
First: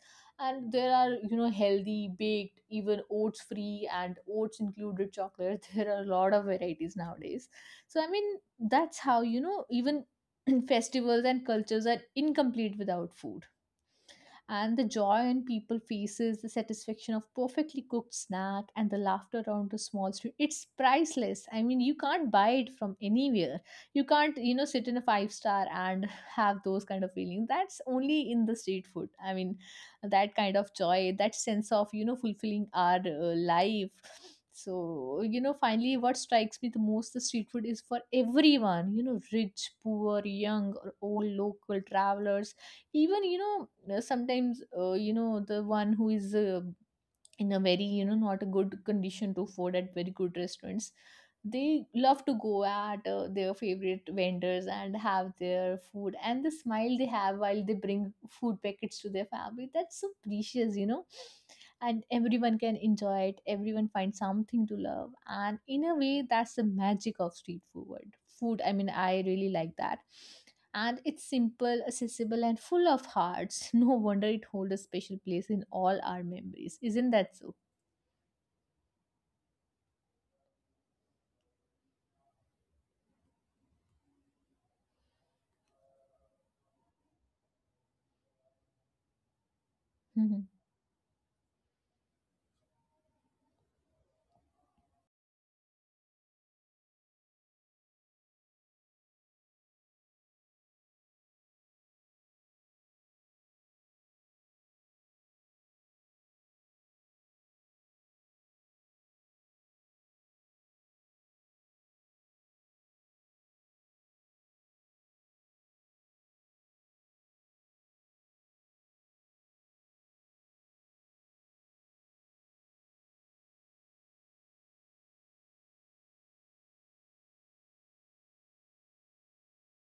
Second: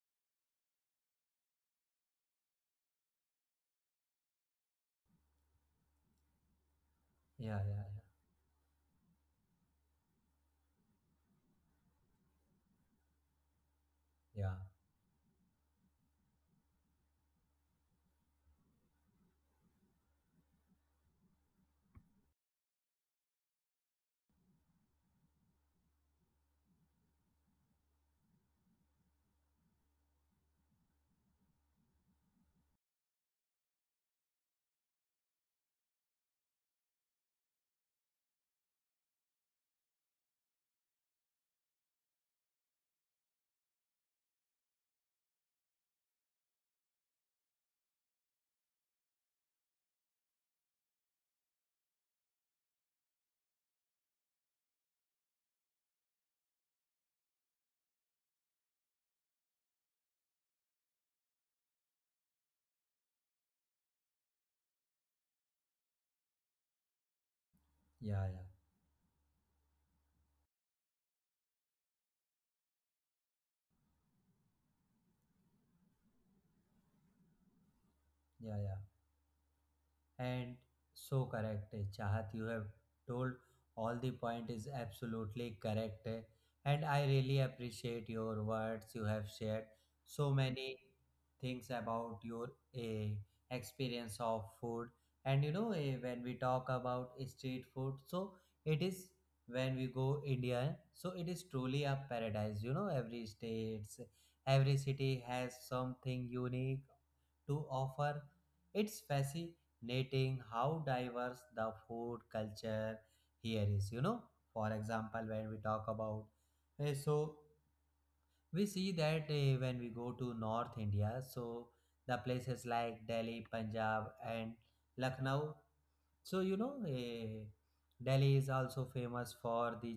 [SPEAKER 2] And there are healthy baked, even oats free and oats included chocolates. There are a lot of varieties nowadays.
[SPEAKER 1] yeah, yeah,
[SPEAKER 2] So, I mean, that's how even festivals and cultures are incomplete without food.
[SPEAKER 1] yeah, yeah,
[SPEAKER 2] And the joy on people faces, the satisfaction of perfectly cooked snack, and the laughter around the small street. It's priceless. I mean, you can't buy it from anywhere. You can't, you know, sit in a five star and have those kind of feelings. That's only in the street food. I mean, that kind of joy, that sense of, you know, fulfilling our life. So, you know, finally, what strikes me the most the street food is for everyone, you know, rich, poor, young, or old, local travelers, even, you know, sometimes you know the one who is in a very, you know, not a good condition to afford at very good restaurants, they love to go at their favorite vendors and have their food. And the smile they have while they bring food packets to their family, that's so precious, you know. And everyone can enjoy it, everyone finds something to love, and in a way that's the magic of street food
[SPEAKER 1] yeah,
[SPEAKER 2] food I mean, I really like that. And it's simple, accessible, and full of hearts. No wonder it holds a special place in all our memories. Isn't that so?
[SPEAKER 1] yeah, yeah, yeah. And so correct, Chahat. You have told all the point is absolutely correct. And I really appreciate your words. You have shared so
[SPEAKER 2] Hmm.
[SPEAKER 1] many things about your experience of food. And when we talk about street food, so it is when we go India, so it is truly a paradise. You know, every states, every city has something unique to offer. It's fancy nating how diverse the food culture here is, you know. For example, when we talk about, eh, so we see that, when we go to North India, so the places like Delhi, Punjab, and Lucknow. So Delhi is also famous for the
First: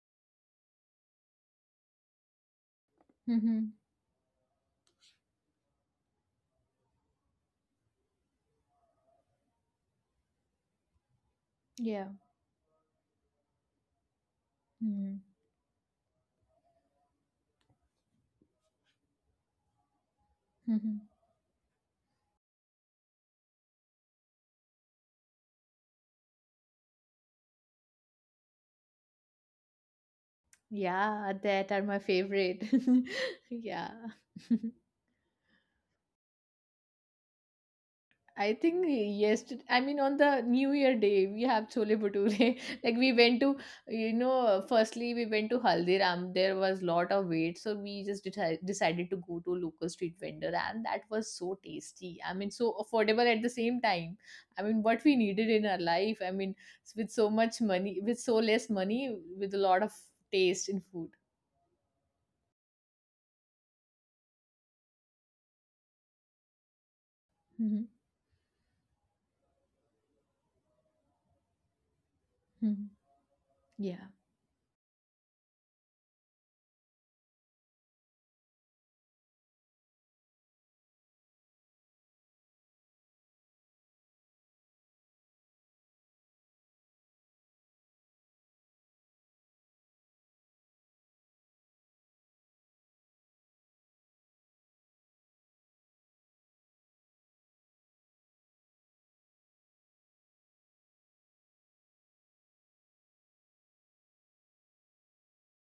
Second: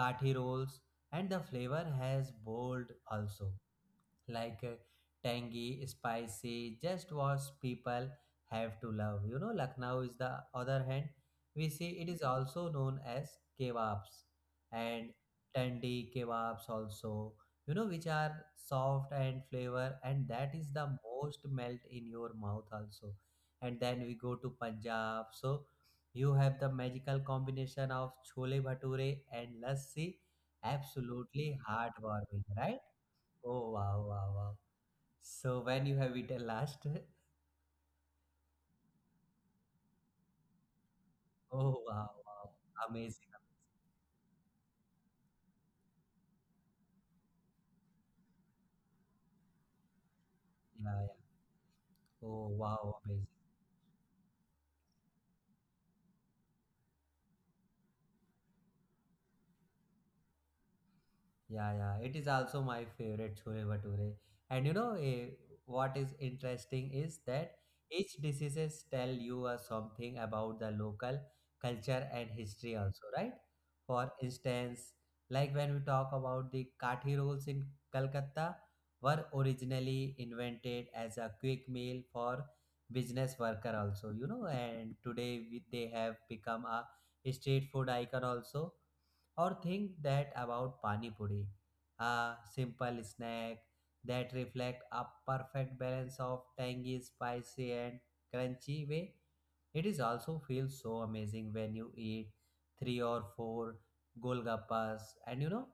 [SPEAKER 1] kathi rolls and the flavor has bold also,
[SPEAKER 2] Hmm.
[SPEAKER 1] like, tangy, spicy, just what people have to love. You know, Lucknow is the other hand. We see
[SPEAKER 2] Yeah.
[SPEAKER 1] it is also known as kebabs and
[SPEAKER 2] Hmm.
[SPEAKER 1] tandi kebabs also. You know, which are soft and flavor, and that is the
[SPEAKER 2] Hmm.
[SPEAKER 1] most melt in your mouth also. And then we go to Punjab. So you have the magical combination of chole bhature and lassi.
[SPEAKER 2] Yeah,
[SPEAKER 1] Absolutely
[SPEAKER 2] that are my
[SPEAKER 1] heartwarming,
[SPEAKER 2] favorite.
[SPEAKER 1] right? Oh
[SPEAKER 2] Yeah.
[SPEAKER 1] wow, wow, wow. So when you have eaten last?
[SPEAKER 2] I think yesterday, I mean, on the New Year day, we have
[SPEAKER 1] Oh
[SPEAKER 2] chole
[SPEAKER 1] wow, wow.
[SPEAKER 2] bhature. Like we
[SPEAKER 1] Amazing.
[SPEAKER 2] went to, you know, firstly we went to Haldiram. There was lot of wait, so we just decided to go to local street vendor, and
[SPEAKER 1] Yeah,
[SPEAKER 2] that
[SPEAKER 1] yeah.
[SPEAKER 2] was so tasty. I
[SPEAKER 1] Oh
[SPEAKER 2] mean, so
[SPEAKER 1] wow, amazing.
[SPEAKER 2] affordable at the same time. I mean, what we needed in our life. I mean, with so much money, with so less money, with a lot of taste in food.
[SPEAKER 1] Yeah, yeah. It is also my favorite chole bhature. And what is interesting is that
[SPEAKER 2] Mhm.
[SPEAKER 1] each diseases tell you something about the local culture and history
[SPEAKER 2] Mhm.
[SPEAKER 1] also, right?
[SPEAKER 2] Yeah.
[SPEAKER 1] For instance, like when we talk about the kathi rolls in Calcutta were originally invented as a quick meal for business worker also, you know, and today they have become a street food icon also, or think that about pani puri, a simple snack that reflects a perfect balance of tangy, spicy, and crunchy way. It is also feels so amazing when you eat three or four golgappas, and you know,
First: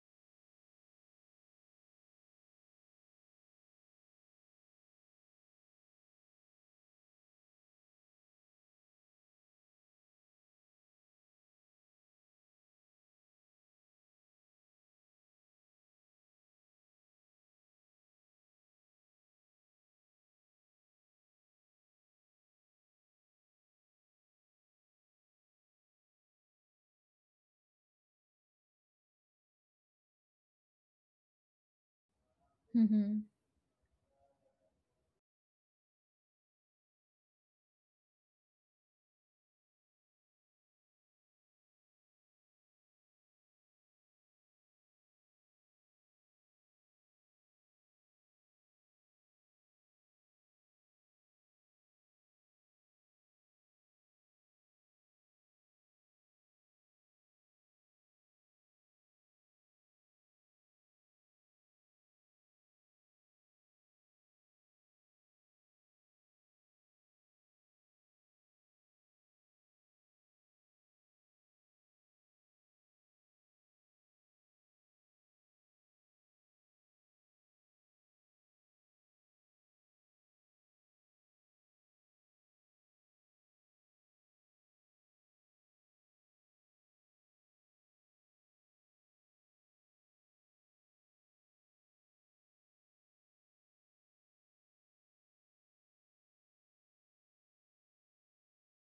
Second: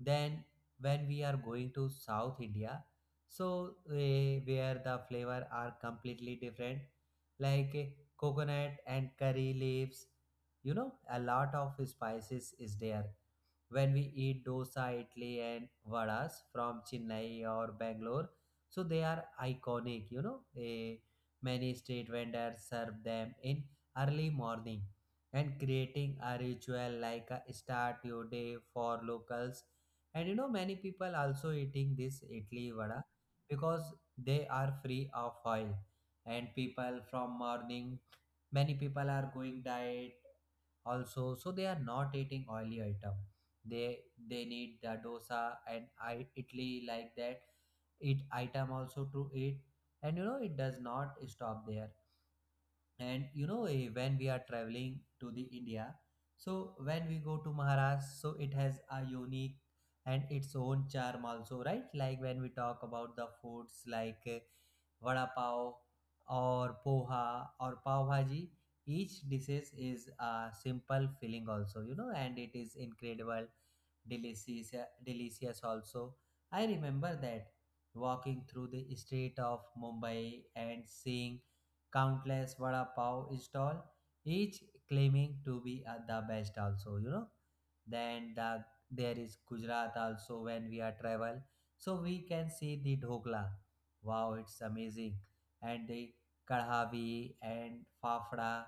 [SPEAKER 1] then when we are going to South India, so where the flavor are completely different, like, coconut and curry leaves, you know, a lot of spices is there when we eat dosa, idli, and vadas from Chennai or Bangalore. So they are iconic, you know. Many street vendors serve them in early morning and creating a ritual like a start your day for locals. And you know, many people also eating this idli vada
[SPEAKER 2] Mhm.
[SPEAKER 1] because they are free of oil. And people from morning, many people are going diet also, so they are not eating oily item. They they need the dosa and I, italy, like that eat item also to eat. And you know it does not stop there. And when we are traveling to the India, so when we go to Maharashtra, so it has a unique and its own charm also, right? Like when we talk about the foods like, vada pav, or poha or pav bhaji. Each dishes is a simple filling also, you know, and it is incredible delicious, delicious also. I remember that walking through the street of Mumbai and seeing countless vada pav stall, each claiming to be the best also, you know. Then there is Gujarat also when we are travel, so we can see the dhokla. Wow, it's amazing, and the kadhavi and fafda.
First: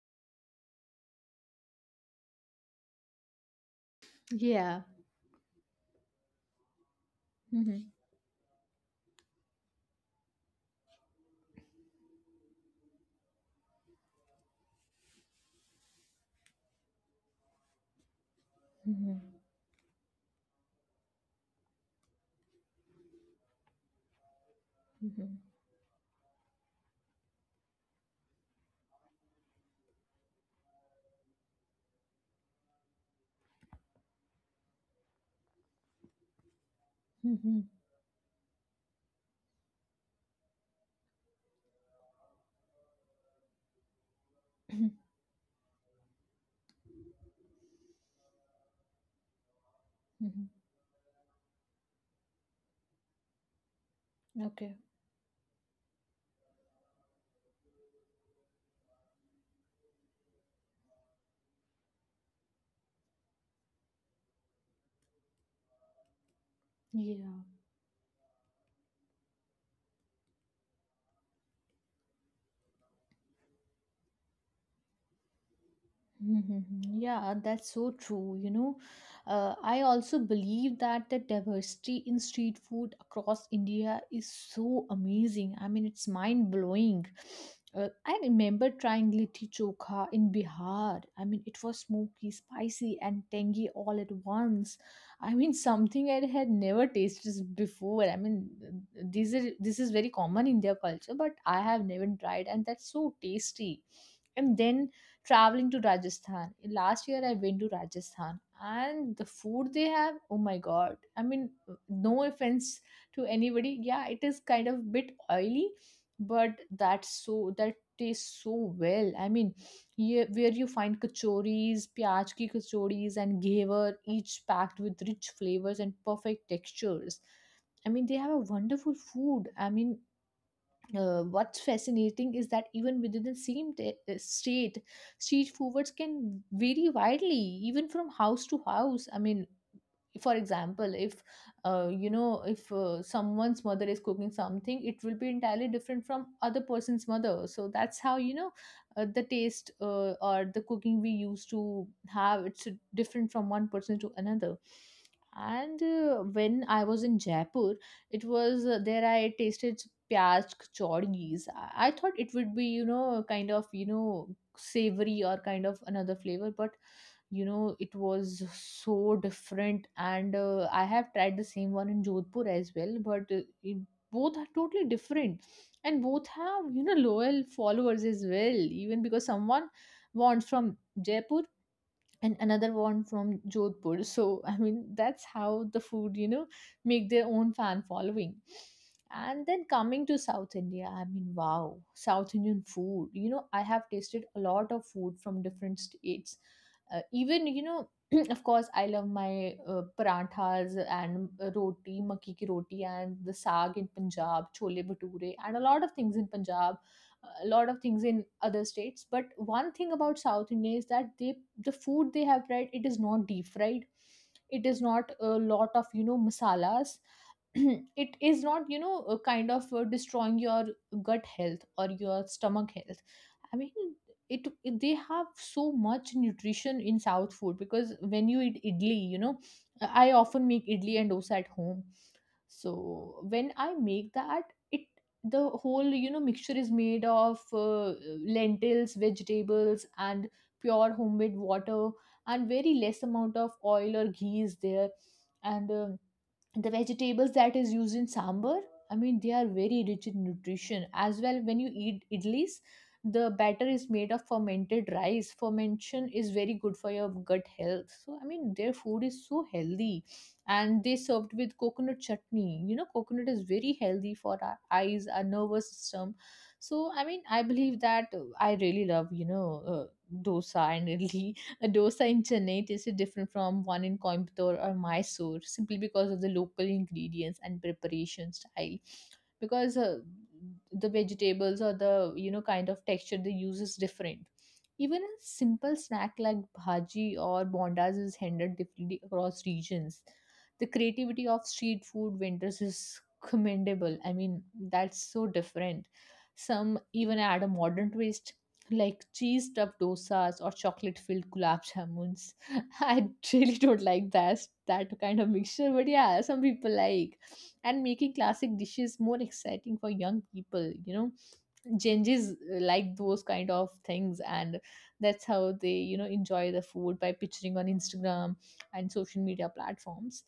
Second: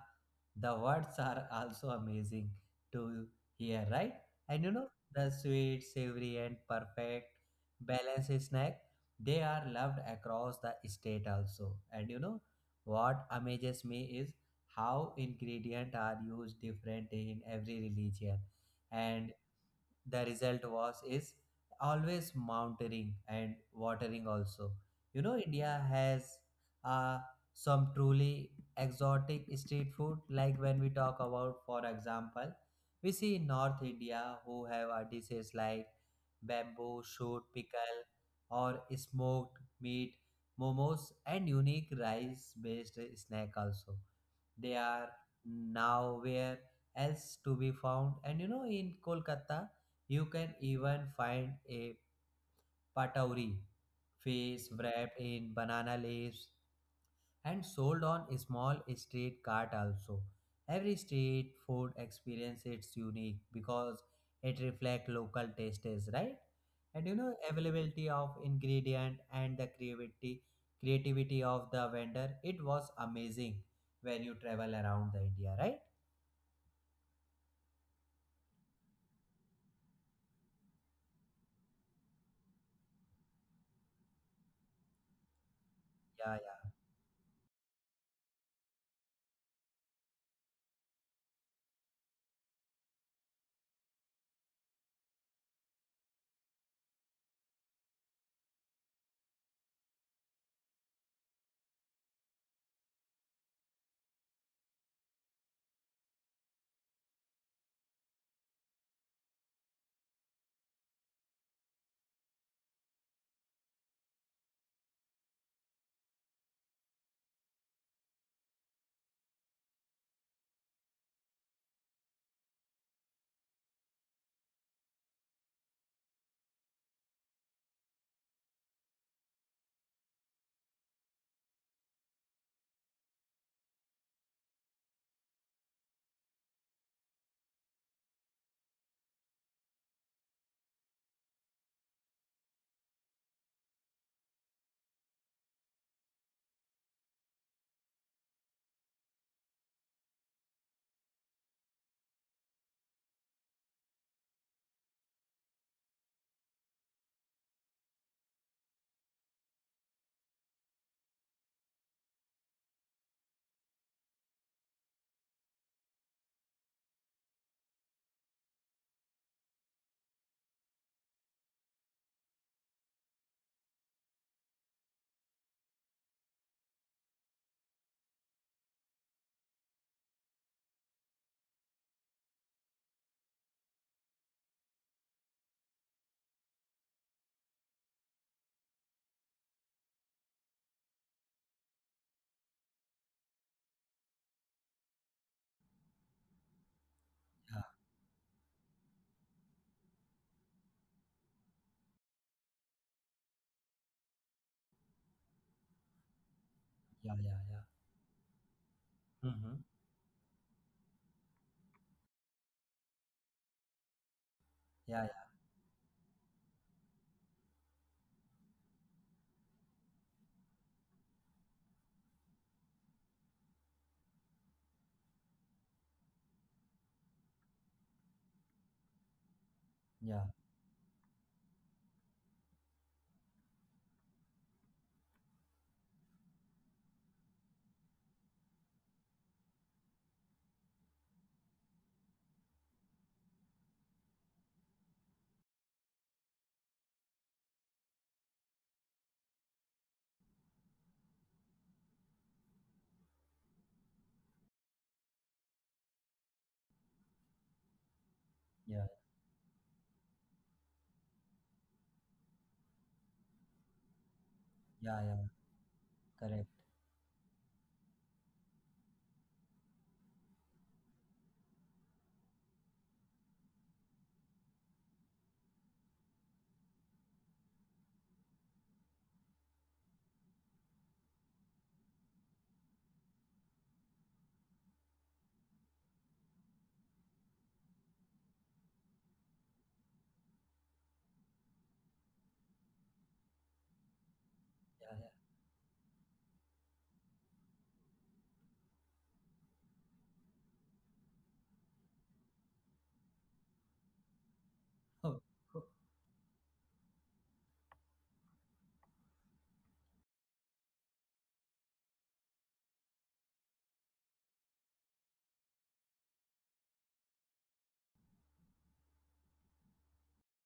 [SPEAKER 1] The words are also amazing to hear, right? And you know
[SPEAKER 2] Yeah.
[SPEAKER 1] the sweet, savory, and perfect
[SPEAKER 2] Mhm.
[SPEAKER 1] balance snack, they are loved across the state also. And you know what amazes me is how ingredients are used different in every religion. And
[SPEAKER 2] Mhm.
[SPEAKER 1] the result was is always mountaineering and watering also. You know
[SPEAKER 2] Mhm.
[SPEAKER 1] India has uh, some truly exotic street food, like when we talk about, for example, we see in North India who have dishes like bamboo shoot
[SPEAKER 2] Mhm.
[SPEAKER 1] pickle or smoked meat momos and unique rice based snack also. They are now where else to be found. And you know, in Kolkata you can
[SPEAKER 2] Mhm.
[SPEAKER 1] even find a patowri, face
[SPEAKER 2] Okay.
[SPEAKER 1] wrapped in banana leaves and sold on a small street cart also. Every street food experience is unique because it reflects local tastes, right? And you know
[SPEAKER 2] Yeah.
[SPEAKER 1] availability of ingredient and the creativity of the vendor. It was amazing when you travel around the India, right?
[SPEAKER 2] Mm-hmm. Yeah, that's so true. You know, I also believe that the diversity in street food across India is so amazing. I mean, it's
[SPEAKER 1] Yeah,
[SPEAKER 2] mind
[SPEAKER 1] yeah,
[SPEAKER 2] blowing. I remember trying litti chokha in Bihar. I mean, it was smoky, spicy, and tangy all at once. I mean, something I had never tasted before. I mean, these are this is very common in their culture, but I have never tried, and that's so tasty. And then traveling to Rajasthan. Last year I went to Rajasthan and the food they have, oh my god. I mean, no offense to anybody. Yeah, it is kind of bit oily, but that tastes so well. I mean, here, where you find kachoris, pyaj ki kachoris and ghevar, each packed with rich flavors and perfect textures. I mean, they have a wonderful food. I mean, what's fascinating is that even within the same state, street foods can vary widely, even from house to house. I mean, for example, if you know, if someone's mother is cooking something, it will be entirely different from other person's mother. So that's how, you know, the taste or the cooking we used to have, it's different from one person to another. And when I was in jaipur, it was, there I tasted pyaz kachauris. I thought it would be, you know, kind of, you know, savory or kind of another flavor, but you know it was so different. And I have tried the same one in jodhpur as well, but both are totally different, and both have, you know, loyal followers as well, even because someone wants from jaipur and another one from Jodhpur. So, I mean, that's how the food, you know, make their own fan following. And then coming to South India, I mean, wow, South Indian food. You know, I have tasted a lot of food from different states.
[SPEAKER 1] yeah,
[SPEAKER 2] Even you know of course I love my paranthas and roti, makki ki roti and the saag in Punjab, chole bhature and a lot of things in Punjab,
[SPEAKER 1] yeah, yeah, yeah.
[SPEAKER 2] a lot of things in other states. But
[SPEAKER 1] Mm-hmm.
[SPEAKER 2] one thing about south india is that the food they have fried, it is not deep fried, it is
[SPEAKER 1] Yeah,
[SPEAKER 2] not a lot of, you know, masalas. It is not, you know, a kind of destroying your gut health or your stomach health. I mean, it they have so much nutrition in south food. Because when you eat idli, you know,
[SPEAKER 1] yeah,
[SPEAKER 2] I often make idli and dosa at home. So when I make that, it the whole, you know, mixture is made of lentils, vegetables and pure homemade water, and very less amount of oil or ghee is there. And the vegetables that is used in sambar, I mean, they are very rich in nutrition as well. When you eat idlis, the batter is made of fermented rice, fermentation is very good for your gut health. So, I mean,
[SPEAKER 1] yeah, yeah,
[SPEAKER 2] their food is so healthy, and they served with coconut chutney. You know, coconut is very healthy for our
[SPEAKER 1] yeah, yeah.
[SPEAKER 2] eyes, our nervous system.
[SPEAKER 1] Correct.
[SPEAKER 2] So, I mean, I believe that, I really love, you know, dosa and idli. A dosa in chennai tastes different from one in coimbatore or mysore, simply because of the local ingredients and preparation style. Because the vegetables, or the, you know, kind of texture they use is different. Even a simple snack like bhaji or bondas is handled differently across regions. The creativity of street food vendors is commendable. I mean,
[SPEAKER 1] Yeah, yeah.
[SPEAKER 2] that's so different. Some even add a modern twist, like cheese stuffed dosas or chocolate filled gulab jamuns. I really don't like that, that
[SPEAKER 1] Oh,
[SPEAKER 2] kind of
[SPEAKER 1] oh.
[SPEAKER 2] mixture, but yeah, some people like, and making classic dishes more exciting for young people, you know, Genjis, like those kind of things. And that's how they, you know, enjoy the food by picturing on Instagram and social media platforms.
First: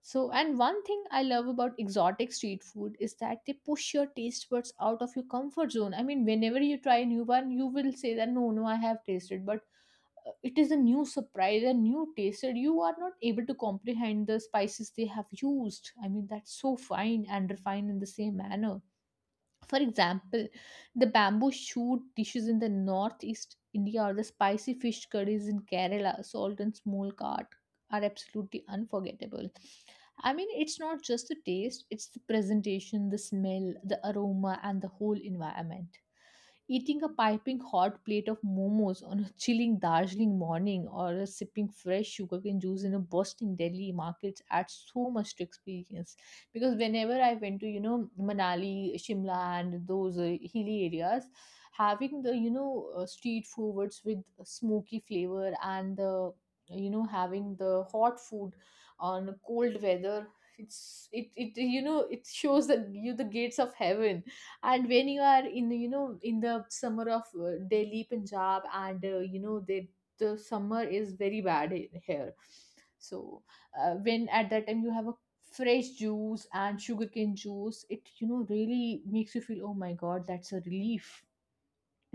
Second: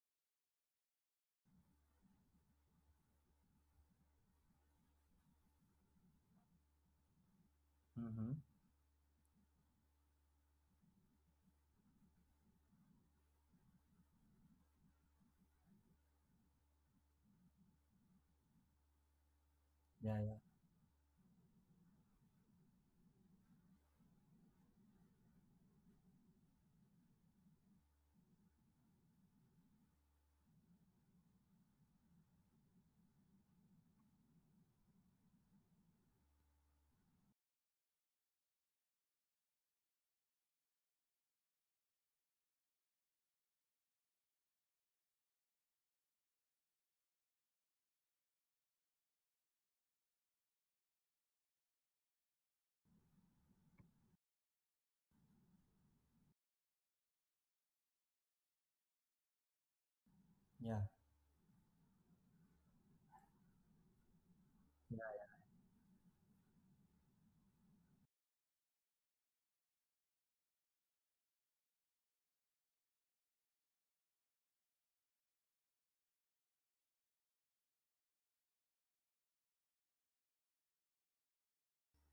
[SPEAKER 2] So, and one thing I love about exotic street food is that they push your taste buds out of your comfort zone. I mean, whenever you try a new one, you will say that
[SPEAKER 1] Mm-hmm.
[SPEAKER 2] no, I have tasted, but it is a new surprise, a new taste that you are not able to comprehend the spices they have used. I mean, that's so fine and refined in the same manner. For
[SPEAKER 1] Yeah, yeah,
[SPEAKER 2] example, the bamboo shoot dishes in the northeast india, or the spicy fish curries in kerala salt and small cart, are absolutely unforgettable. I mean, it's not just the taste, it's the presentation, the smell, the aroma and the whole environment. Eating a piping hot plate of momos on a chilling Darjeeling morning, or sipping fresh sugarcane juice in a bustling Delhi markets, adds so much to experience. Because whenever I went to, you know, Manali, Shimla, and those hilly areas, having the, you know, street foods with smoky flavor, and the, you know, having the hot food on cold weather,
[SPEAKER 1] yeah,
[SPEAKER 2] it you know it shows the you the gates of heaven. And when you
[SPEAKER 1] yeah,
[SPEAKER 2] are in, you know, in the summer of delhi, punjab, and you know they, the summer is very bad here. So when at that time you have a fresh juice and sugarcane juice, it, you know, really makes you feel, oh my god, that's a relief.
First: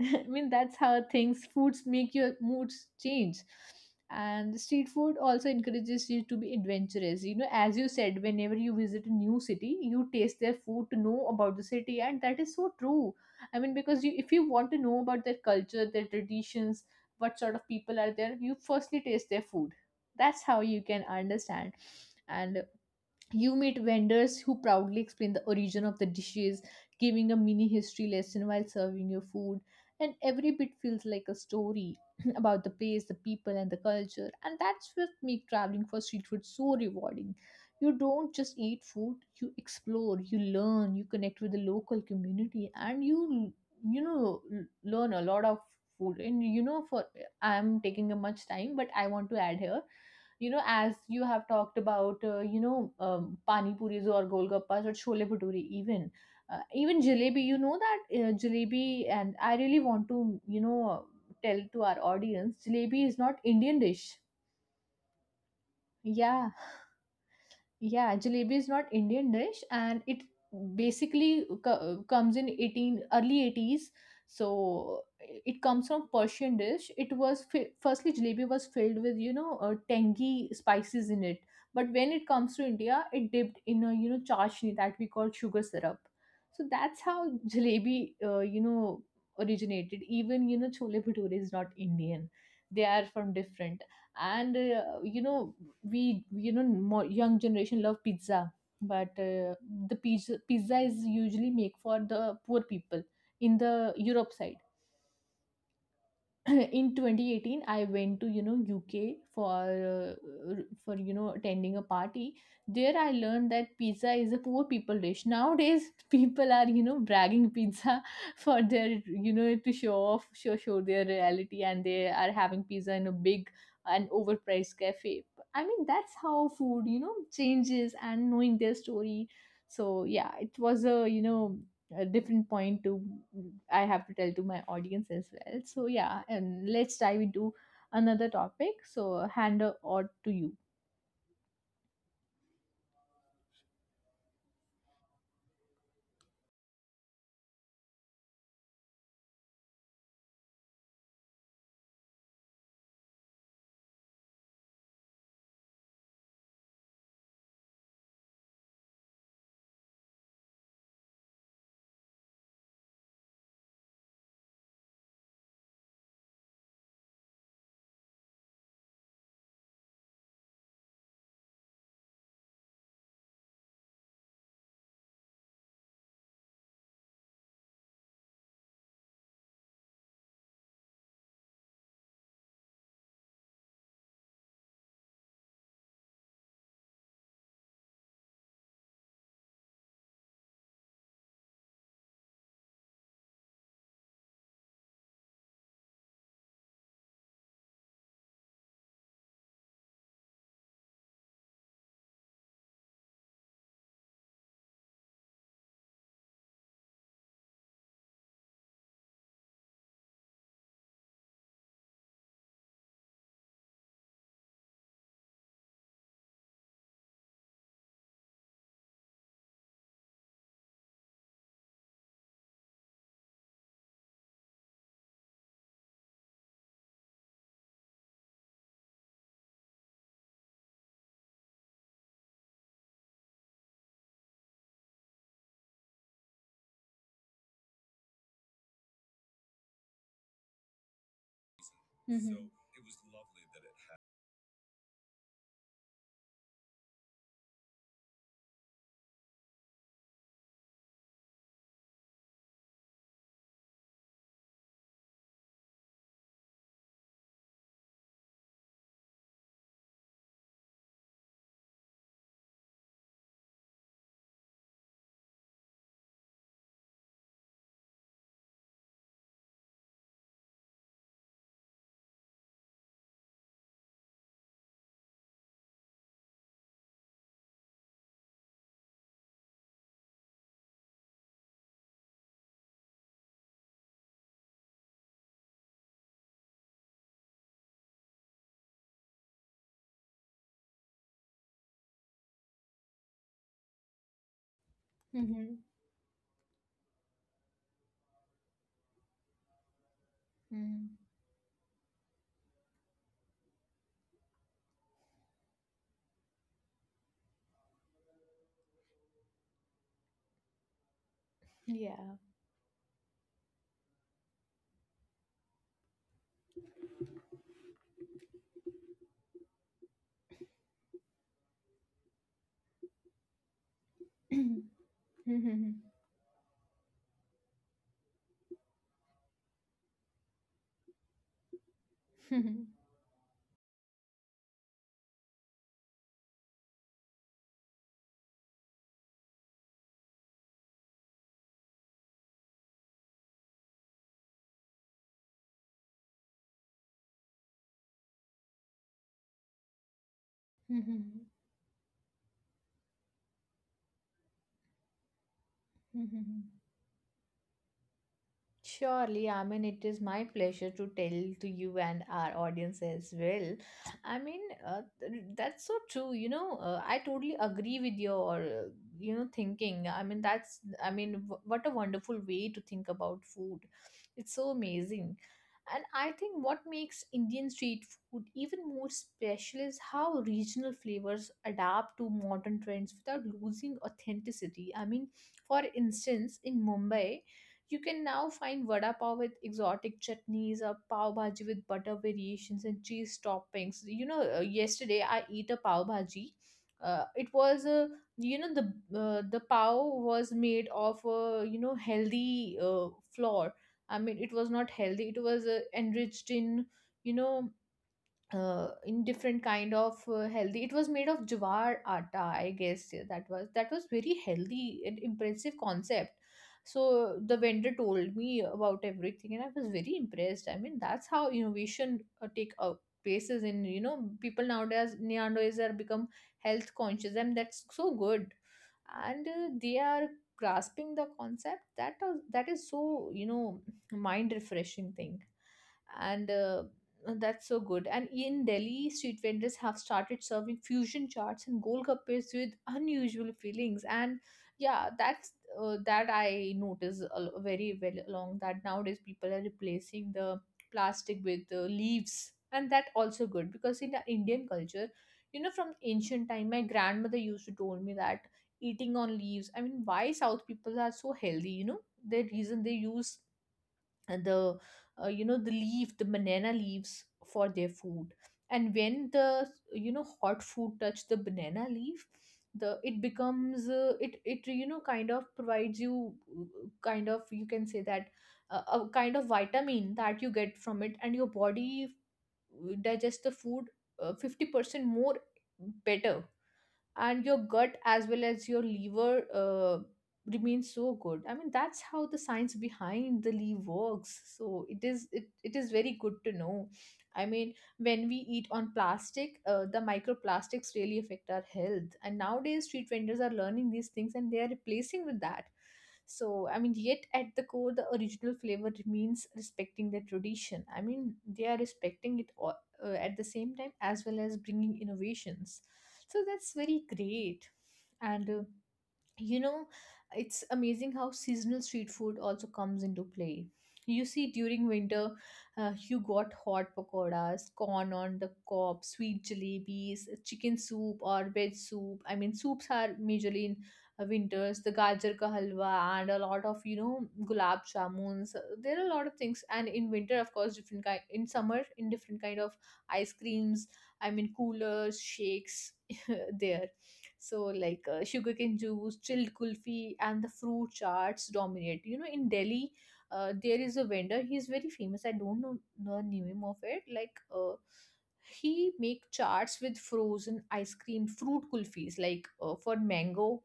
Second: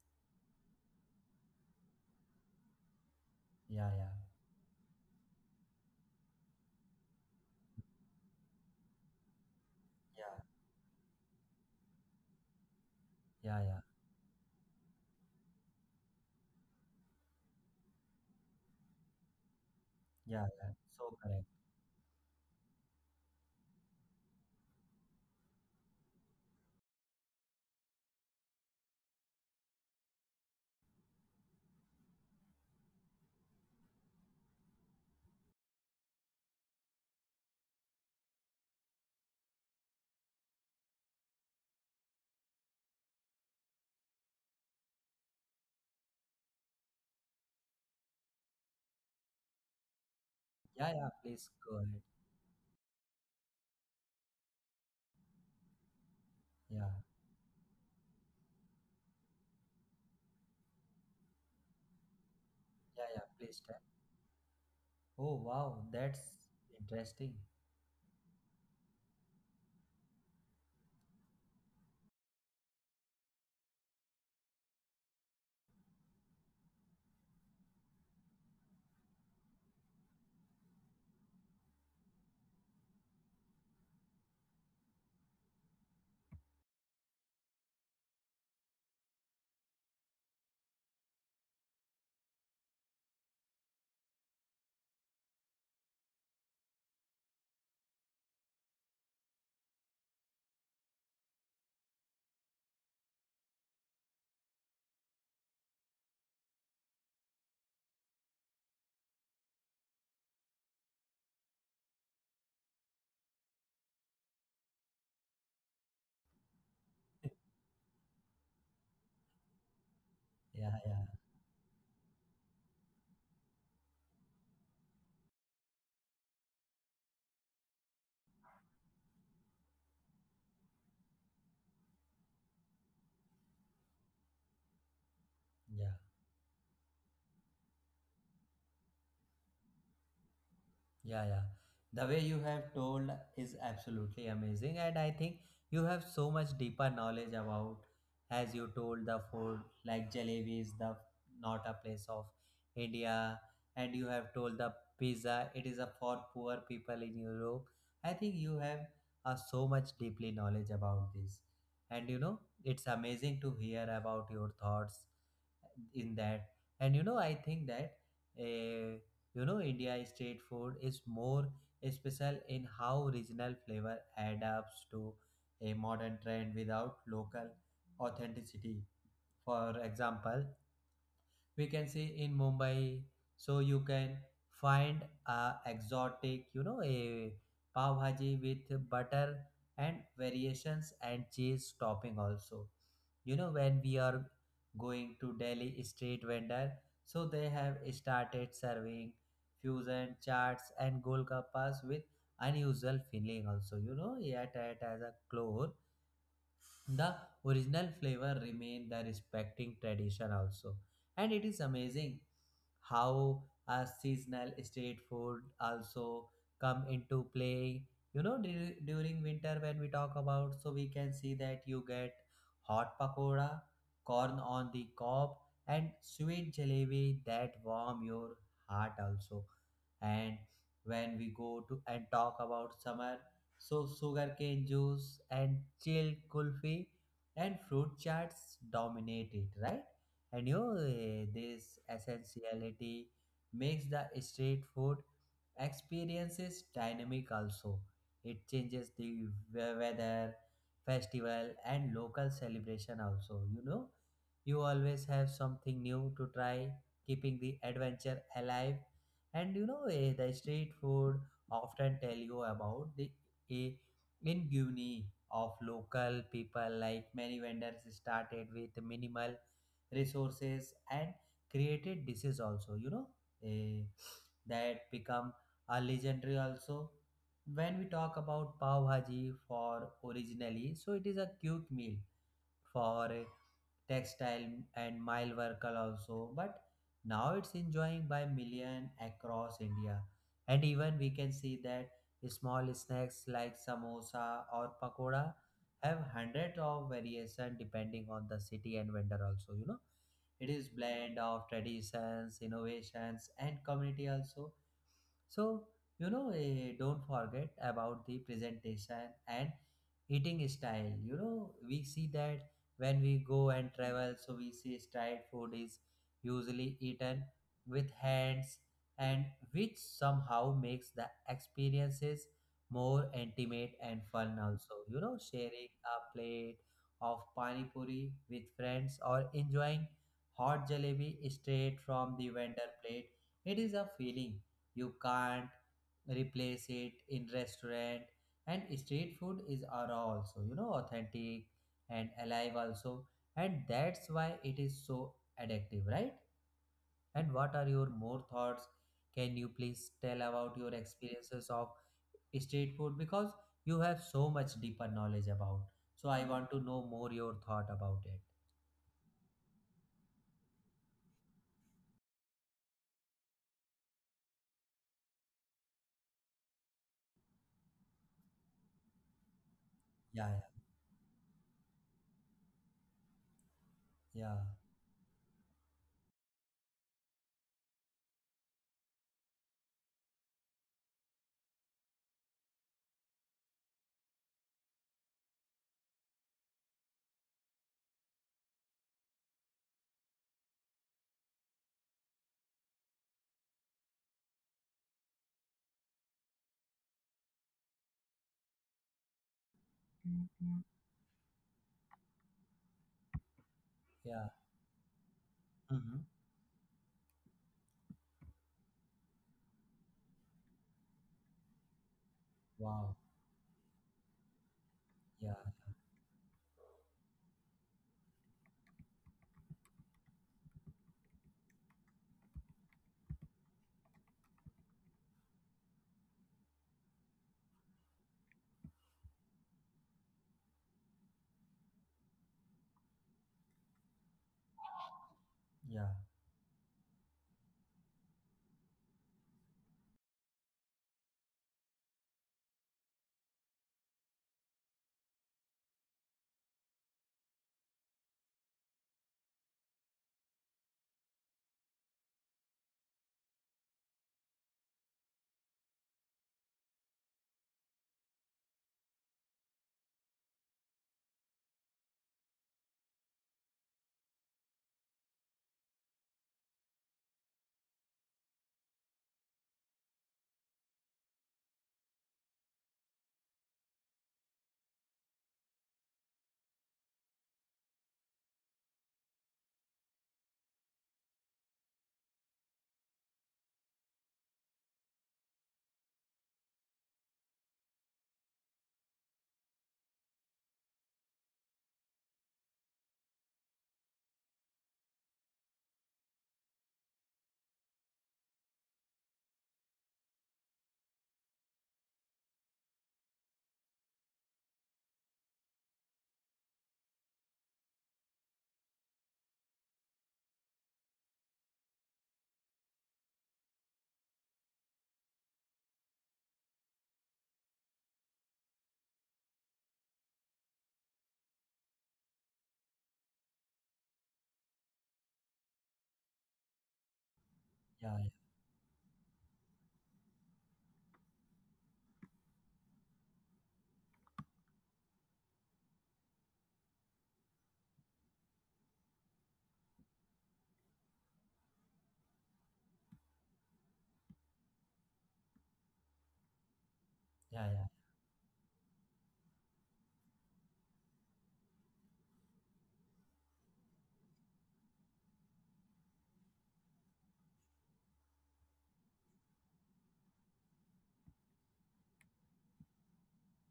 [SPEAKER 2] I mean, that's how things, foods make your moods change.
[SPEAKER 1] yeah, yeah,
[SPEAKER 2] And street food also encourages you to be adventurous. You know, as you said, whenever you visit a new city, you
[SPEAKER 1] yeah,
[SPEAKER 2] taste their food to know about the city, and that is so true. I
[SPEAKER 1] yeah,
[SPEAKER 2] mean,
[SPEAKER 1] yeah,
[SPEAKER 2] because if you want to know about their culture, their traditions, what sort of people are there, you firstly taste their food. That's
[SPEAKER 1] yeah,
[SPEAKER 2] how
[SPEAKER 1] yeah.
[SPEAKER 2] you can
[SPEAKER 1] So correct.
[SPEAKER 2] understand. And you meet vendors who proudly explain the origin of the dishes, giving a mini history lesson while serving your food. And every bit feels like a story about the place, the people, and the culture. And that's what makes traveling for street food so rewarding. You don't just eat food, you explore, you learn, you connect with the local community, and you learn a lot of food. And you know, for I'm taking a much time, but I want to add here as
[SPEAKER 1] Yeah, yeah.
[SPEAKER 2] you have
[SPEAKER 1] Please go
[SPEAKER 2] talked
[SPEAKER 1] ahead.
[SPEAKER 2] about pani puris or golgappas or chole bhature, even uh,
[SPEAKER 1] Yeah,
[SPEAKER 2] even jalebi. You know that Jalebi, and I really want to you know tell to our audience
[SPEAKER 1] yeah,
[SPEAKER 2] jalebi is
[SPEAKER 1] yeah.
[SPEAKER 2] not
[SPEAKER 1] Please
[SPEAKER 2] Indian
[SPEAKER 1] tell.
[SPEAKER 2] dish.
[SPEAKER 1] Oh, wow. That's
[SPEAKER 2] Yeah,
[SPEAKER 1] interesting.
[SPEAKER 2] yeah, jalebi is not Indian dish, and it basically comes in 18 early 80s. So it comes from Persian dish. It was firstly jalebi was filled with tangy spices in it, but when it comes to India, it dipped in a chashni that we call sugar syrup. So that's how jalebi originated. Even chole bhature is not Indian; they are from different. And we, more young generation love pizza, but the pizza is usually make for the poor people in the Europe side. In 2018, I went to UK for uh, attending a party. There I learned that pizza is a poor people dish nowadays. People are bragging pizza for their, to show off,
[SPEAKER 1] Yeah,
[SPEAKER 2] show their
[SPEAKER 1] yeah,
[SPEAKER 2] reality, and they are having pizza in a big and overpriced cafe. I mean, that's how food changes and knowing their story. So yeah, it was a a different point to I have to tell to my audience as well. So
[SPEAKER 1] yeah.
[SPEAKER 2] yeah, and let's dive into another topic. So hand or to you.
[SPEAKER 1] Yeah, yeah. The way you have told is absolutely amazing, and I think you have so much deeper knowledge about, as you told, the food like jalebi is the not a place of India, and you have told the pizza it is a for poor people in Europe. I think you have so much deeply knowledge about this, and you know it's amazing to hear about your thoughts in that. And you know I think that, uh, you know, India street food is more special in how regional flavor adapts to a modern trend without local authenticity. For example, we can see in Mumbai. So you can find a exotic, you know, a pav bhaji with butter and variations and cheese topping also. You know, when we are going to Delhi street vendor, so they have started serving fusion charts and golgappas with unusual filling also. You know, yet it has a clore the original flavor remain the respecting tradition also. And it is amazing how a seasonal street food also come into play. You know, during winter when we talk about, so we can see that you get hot pakoda, corn on the cob, and sweet jalebi that warm your heart also. And when we go to and talk about summer, so sugarcane juice and chilled kulfi and fruit charts dominate it, right? And this
[SPEAKER 2] Mhm.
[SPEAKER 1] essentiality makes the street food experiences dynamic also. It changes the weather, festival and local celebration also. You know, you always have something new to try, keeping the adventure alive. And the street food often tell you about the eh, ingenuity of local people. Like many vendors started with minimal resources and created dishes also. You know, eh, that become a legendary also. When we talk about pav bhaji, for originally, so it is a cute meal for textile and mile worker also, but now it's enjoying by million across India. And even we can see that small snacks like samosa or pakoda
[SPEAKER 2] Mhm.
[SPEAKER 1] have hundreds of variation depending on the city and vendor also. You know, it is
[SPEAKER 2] Mhm.
[SPEAKER 1] blend of traditions innovations and community also. So, don't forget about the presentation and eating style. You know, we see
[SPEAKER 2] Yeah.
[SPEAKER 1] that when we go and travel, so we see street food is usually eaten with hands, and which somehow makes the experiences more intimate and fun also. You know, sharing
[SPEAKER 2] Mhm.
[SPEAKER 1] a plate of pani puri with friends or enjoying hot jalebi straight from the vendor
[SPEAKER 2] Mhm.
[SPEAKER 1] plate, it is a feeling you can't replace it in restaurant. And street food is are also, you know, authentic and alive also. And that's why it is so addictive, right? And what are your more thoughts? Can you please tell about your
[SPEAKER 2] Mhm. Mhm.
[SPEAKER 1] experiences of street food? Because you have so much deeper knowledge about, so I want
[SPEAKER 2] Mhm.
[SPEAKER 1] to know more your thought about it.
[SPEAKER 2] Surely, I mean, it is my pleasure to tell to you and our audience as well. I mean, that's so true. You know, I totally agree with your, thinking. I mean,
[SPEAKER 1] Yeah, yeah,
[SPEAKER 2] that's, I mean, w- what a wonderful way to think about food. It's
[SPEAKER 1] yeah,
[SPEAKER 2] so amazing. And I think what makes Indian street food even more special is how regional flavors adapt to modern trends without losing authenticity. I mean, for instance, in Mumbai, you can now find vada pav with exotic chutneys or pav bhaji with butter variations and cheese toppings. You know, yesterday I eat a pav bhaji. It was a you know The pav was made of healthy, flour. I mean,
[SPEAKER 1] yeah,
[SPEAKER 2] it was not healthy. It was
[SPEAKER 1] mm-hmm.
[SPEAKER 2] enriched in, you know in different kind of, healthy. It was made of jawar atta, I guess.
[SPEAKER 1] Wow.
[SPEAKER 2] Yeah, that was very healthy and
[SPEAKER 1] Yeah,
[SPEAKER 2] impressive concept. So the vendor told me about everything and I was very impressed. I mean, that's how innovation take, places in, people nowadays are become health conscious, and that's so good. And they are grasping the concept that, that is so, mind refreshing thing.
[SPEAKER 1] yeah,
[SPEAKER 2] And that's so good. And in Delhi, street vendors have started serving fusion charts and golgappes with unusual fillings. And yeah, that's, that I notice very well along that nowadays people are replacing the plastic with, leaves, and that also good because in the Indian culture, you know, from ancient time, my grandmother used to told me that eating on leaves. I mean, why South people are so healthy? You know, the reason they use the you know the leaf the banana leaves for their food. And when the hot food touch the banana leaf, the it becomes, it it you know kind of provides you, kind of, you can say that, a kind of vitamin that you get from it, and your body digests the food 50% more better, and your gut as well as your liver remains so good. I mean, that's how the science behind the leaf works. So it is very good to know. I mean, when we eat on plastic, the microplastics really affect our health, and nowadays street vendors are learning these things, and they are replacing with that. So, I mean, yet at the core, the original flavor remains respecting the tradition. I mean, they are respecting it all, at the same time as well as bringing innovations. So, that's very great. And you know it's amazing how seasonal street food also comes into play. You see, during winter, you got hot pakoras, corn
[SPEAKER 1] yeah,
[SPEAKER 2] on the cob, sweet jalebis, chicken soup or veg soup. I mean, soups are majorly in, winters, the gajar ka halwa and a lot of gulab jamuns. There are a lot of things, and in winter, of course, different kind. In summer, in different kind of ice creams. I mean, coolers, shakes. There.
[SPEAKER 1] yeah, yeah,
[SPEAKER 2] So,
[SPEAKER 1] yeah, yeah,
[SPEAKER 2] like, sugarcane juice, chilled kulfi, and the fruit charts dominate. You know, in Delhi, there is a vendor. He's very famous. I don't know the name of it. Like, he make charts with frozen ice cream, fruit kulfis, like, for mango.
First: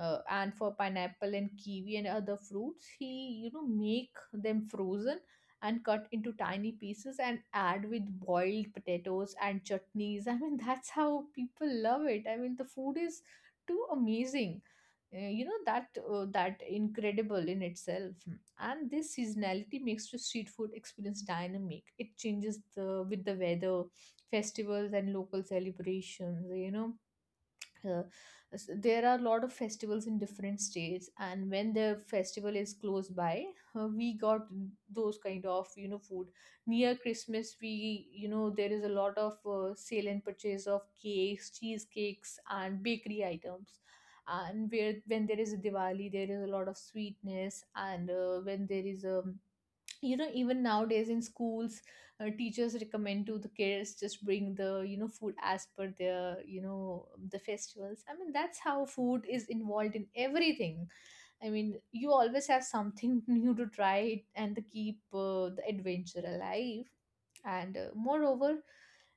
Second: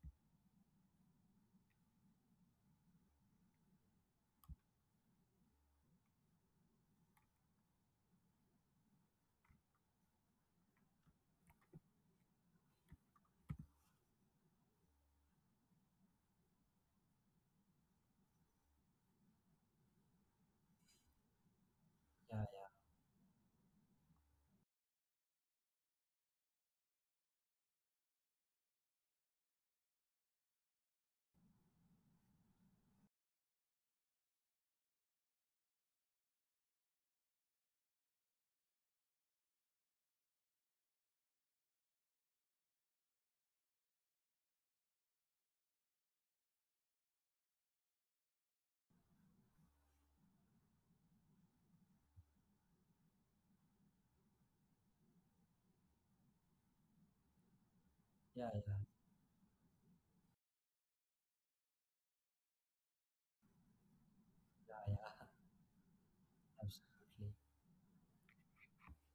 [SPEAKER 2] And for pineapple and kiwi and other fruits, he make them frozen and cut into tiny pieces and add with boiled potatoes and chutneys. I mean, that's how people love it. I mean, the food is too amazing. That incredible in itself. And this seasonality makes the street food experience dynamic. It changes
[SPEAKER 1] yeah,
[SPEAKER 2] the with the weather, festivals and local celebrations. Uh, there are a lot of festivals in different states, and when the festival is close by, we got those kind of food. Near Christmas, we, there is a lot of, sale and purchase of cakes, cheesecakes and bakery items. And where when there is a Diwali, there is a lot of sweetness. And when there is a you know even nowadays in schools, teachers recommend to the kids just bring the, food as per their, the festivals. I mean,
[SPEAKER 1] yeah,
[SPEAKER 2] that's
[SPEAKER 1] yeah,
[SPEAKER 2] how food is involved in everything. I mean, you always have something new to try and to
[SPEAKER 1] yeah.
[SPEAKER 2] keep, the adventure alive.
[SPEAKER 1] Absolutely.
[SPEAKER 2] And, moreover,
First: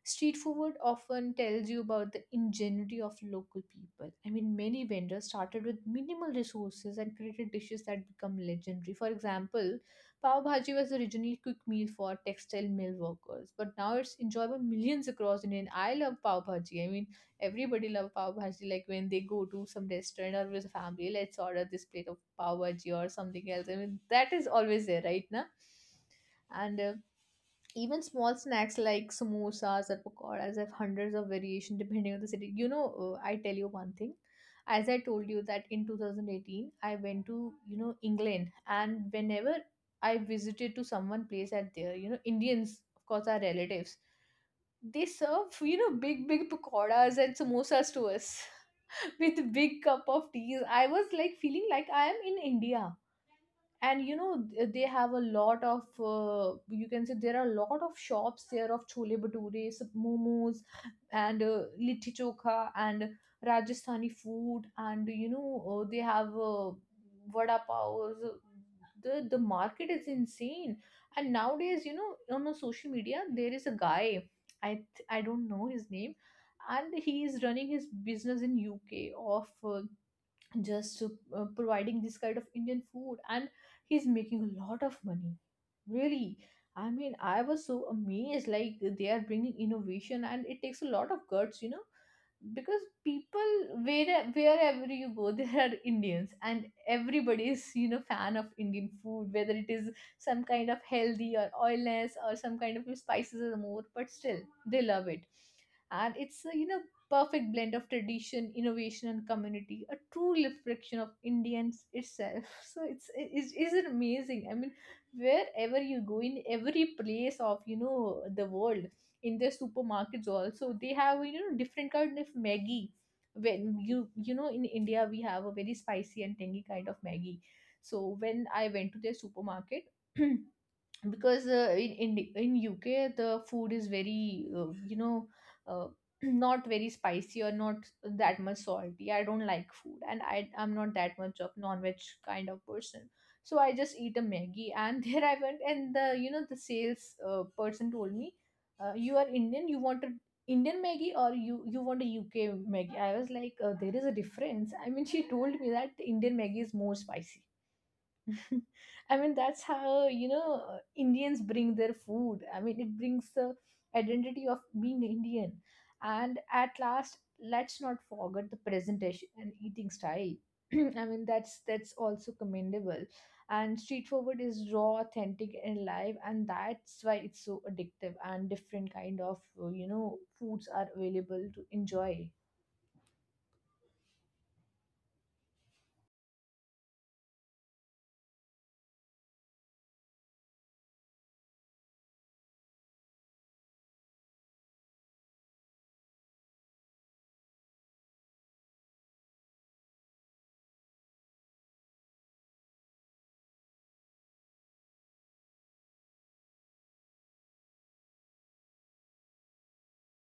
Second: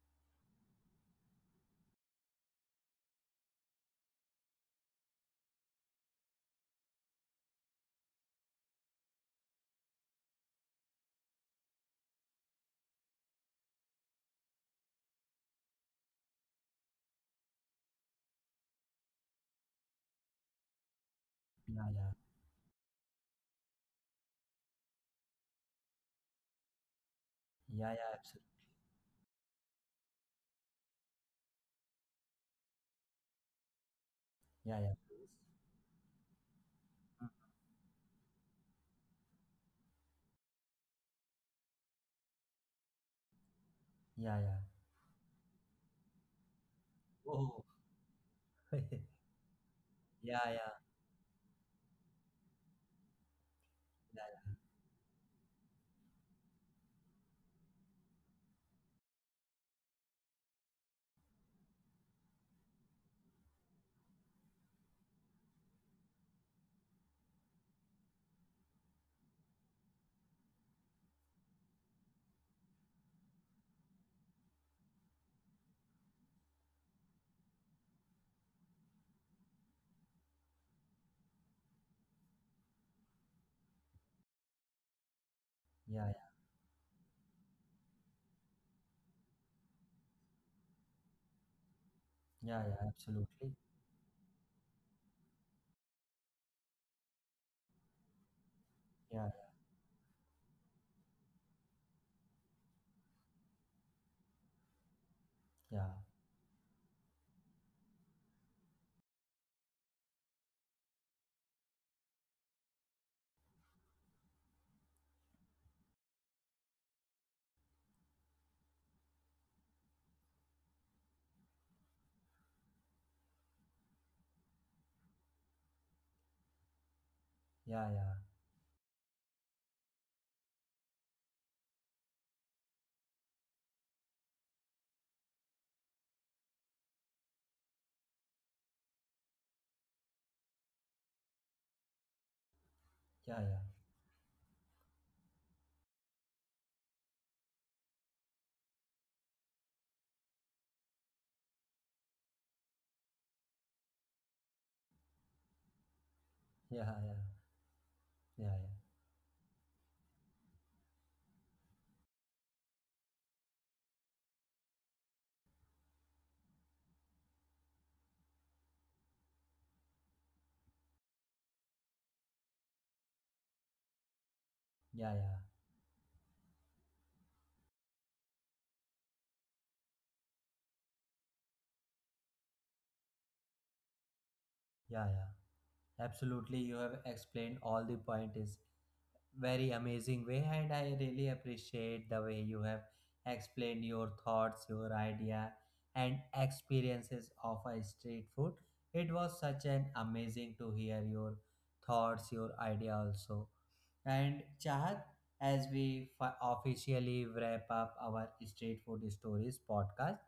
[SPEAKER 2] street food often tells you about the ingenuity of local people. I mean, many vendors started with minimal resources and created dishes that become legendary. For example, pav bhaji was originally a quick meal for textile mill workers, but now it's enjoyed by millions across India. And I love pav bhaji. I mean, everybody loves pav bhaji. Like when they go to some restaurant or with family, let's order this
[SPEAKER 1] Yeah,
[SPEAKER 2] plate
[SPEAKER 1] yeah.
[SPEAKER 2] of pav bhaji or something else. I mean, that is always there, right now. And,
[SPEAKER 1] Yeah,
[SPEAKER 2] even
[SPEAKER 1] yeah,
[SPEAKER 2] small
[SPEAKER 1] absolutely.
[SPEAKER 2] snacks like samosas or pakoras have hundreds of variation depending on the city. You know, I tell you one thing.
[SPEAKER 1] Yeah,
[SPEAKER 2] As
[SPEAKER 1] yeah.
[SPEAKER 2] I told you that in 2018, I went
[SPEAKER 1] Mm.
[SPEAKER 2] to, you know, England, and whenever I visited to someone place at there, you know, Indians, of course, our relatives,
[SPEAKER 1] Yeah, yeah.
[SPEAKER 2] they serve, you know, big, big pakoras and
[SPEAKER 1] Oh.
[SPEAKER 2] samosas to us
[SPEAKER 1] yeah,
[SPEAKER 2] with big cup of teas.
[SPEAKER 1] yeah.
[SPEAKER 2] I was like feeling like I am in India, and
[SPEAKER 1] Yeah, yeah.
[SPEAKER 2] they have a lot of, you can say, there are a lot of shops there of chole bhature, momos, and, litti chokha and Rajasthani food. And they have, vada pavs. The market is insane. And nowadays, on the social media, there is a guy. I don't know his name, and he is running his business in UK of, just to, providing this kind of Indian food, and he's making a lot of money.
[SPEAKER 1] Yeah, yeah.
[SPEAKER 2] Really, I mean, I was so amazed. Like they are bringing innovation, and it takes a lot of guts, you know,
[SPEAKER 1] Yeah, yeah,
[SPEAKER 2] because people,
[SPEAKER 1] absolutely.
[SPEAKER 2] wherever you go, there are Indians, and everybody is fan of Indian food,
[SPEAKER 1] Yeah,
[SPEAKER 2] whether it is some kind of healthy or oilless or some kind of spices or more, but still they love it.
[SPEAKER 1] yeah.
[SPEAKER 2] And it's, perfect blend of tradition, innovation, and community, a true reflection of Indians itself. So it's amazing. I mean, wherever you go in every place of the world, in their supermarkets also they have different kind of Maggie. When you know in India we have a very spicy and tangy kind of Maggie.
[SPEAKER 1] Yeah, yeah.
[SPEAKER 2] So when I went to their supermarket. Because in UK the food is very uh, not very spicy or not that much salty. I don't like food and I'm not that much of non-veg kind of person.
[SPEAKER 1] Yeah,
[SPEAKER 2] So
[SPEAKER 1] yeah.
[SPEAKER 2] I just eat a Maggie and there I went and the you know the sales person told me, you are Indian, you want a Indian Maggie or you want a UK Maggie? I was like, there is a difference. I mean, she told me that the Indian Maggie
[SPEAKER 1] Yeah,
[SPEAKER 2] is more
[SPEAKER 1] yeah.
[SPEAKER 2] spicy.
[SPEAKER 1] Yeah, yeah.
[SPEAKER 2] I mean, that's how, you know, Indians bring their food. I mean, it brings the identity of being Indian. And at last, let's not forget the presentation and eating style. I mean, that's also commendable. And street forward is raw,
[SPEAKER 1] Yeah, yeah.
[SPEAKER 2] authentic, and live, and that's why it's so addictive. And different kind of, you know, foods are available to enjoy.
[SPEAKER 1] Yeah, yeah. Absolutely. You have explained all the point is very amazing way, and I really appreciate the way you have explained your thoughts, your idea, and experiences of a street food. It was such an amazing to hear your thoughts, your idea also. And Chahat, as we officially wrap up our Street Food Stories podcast,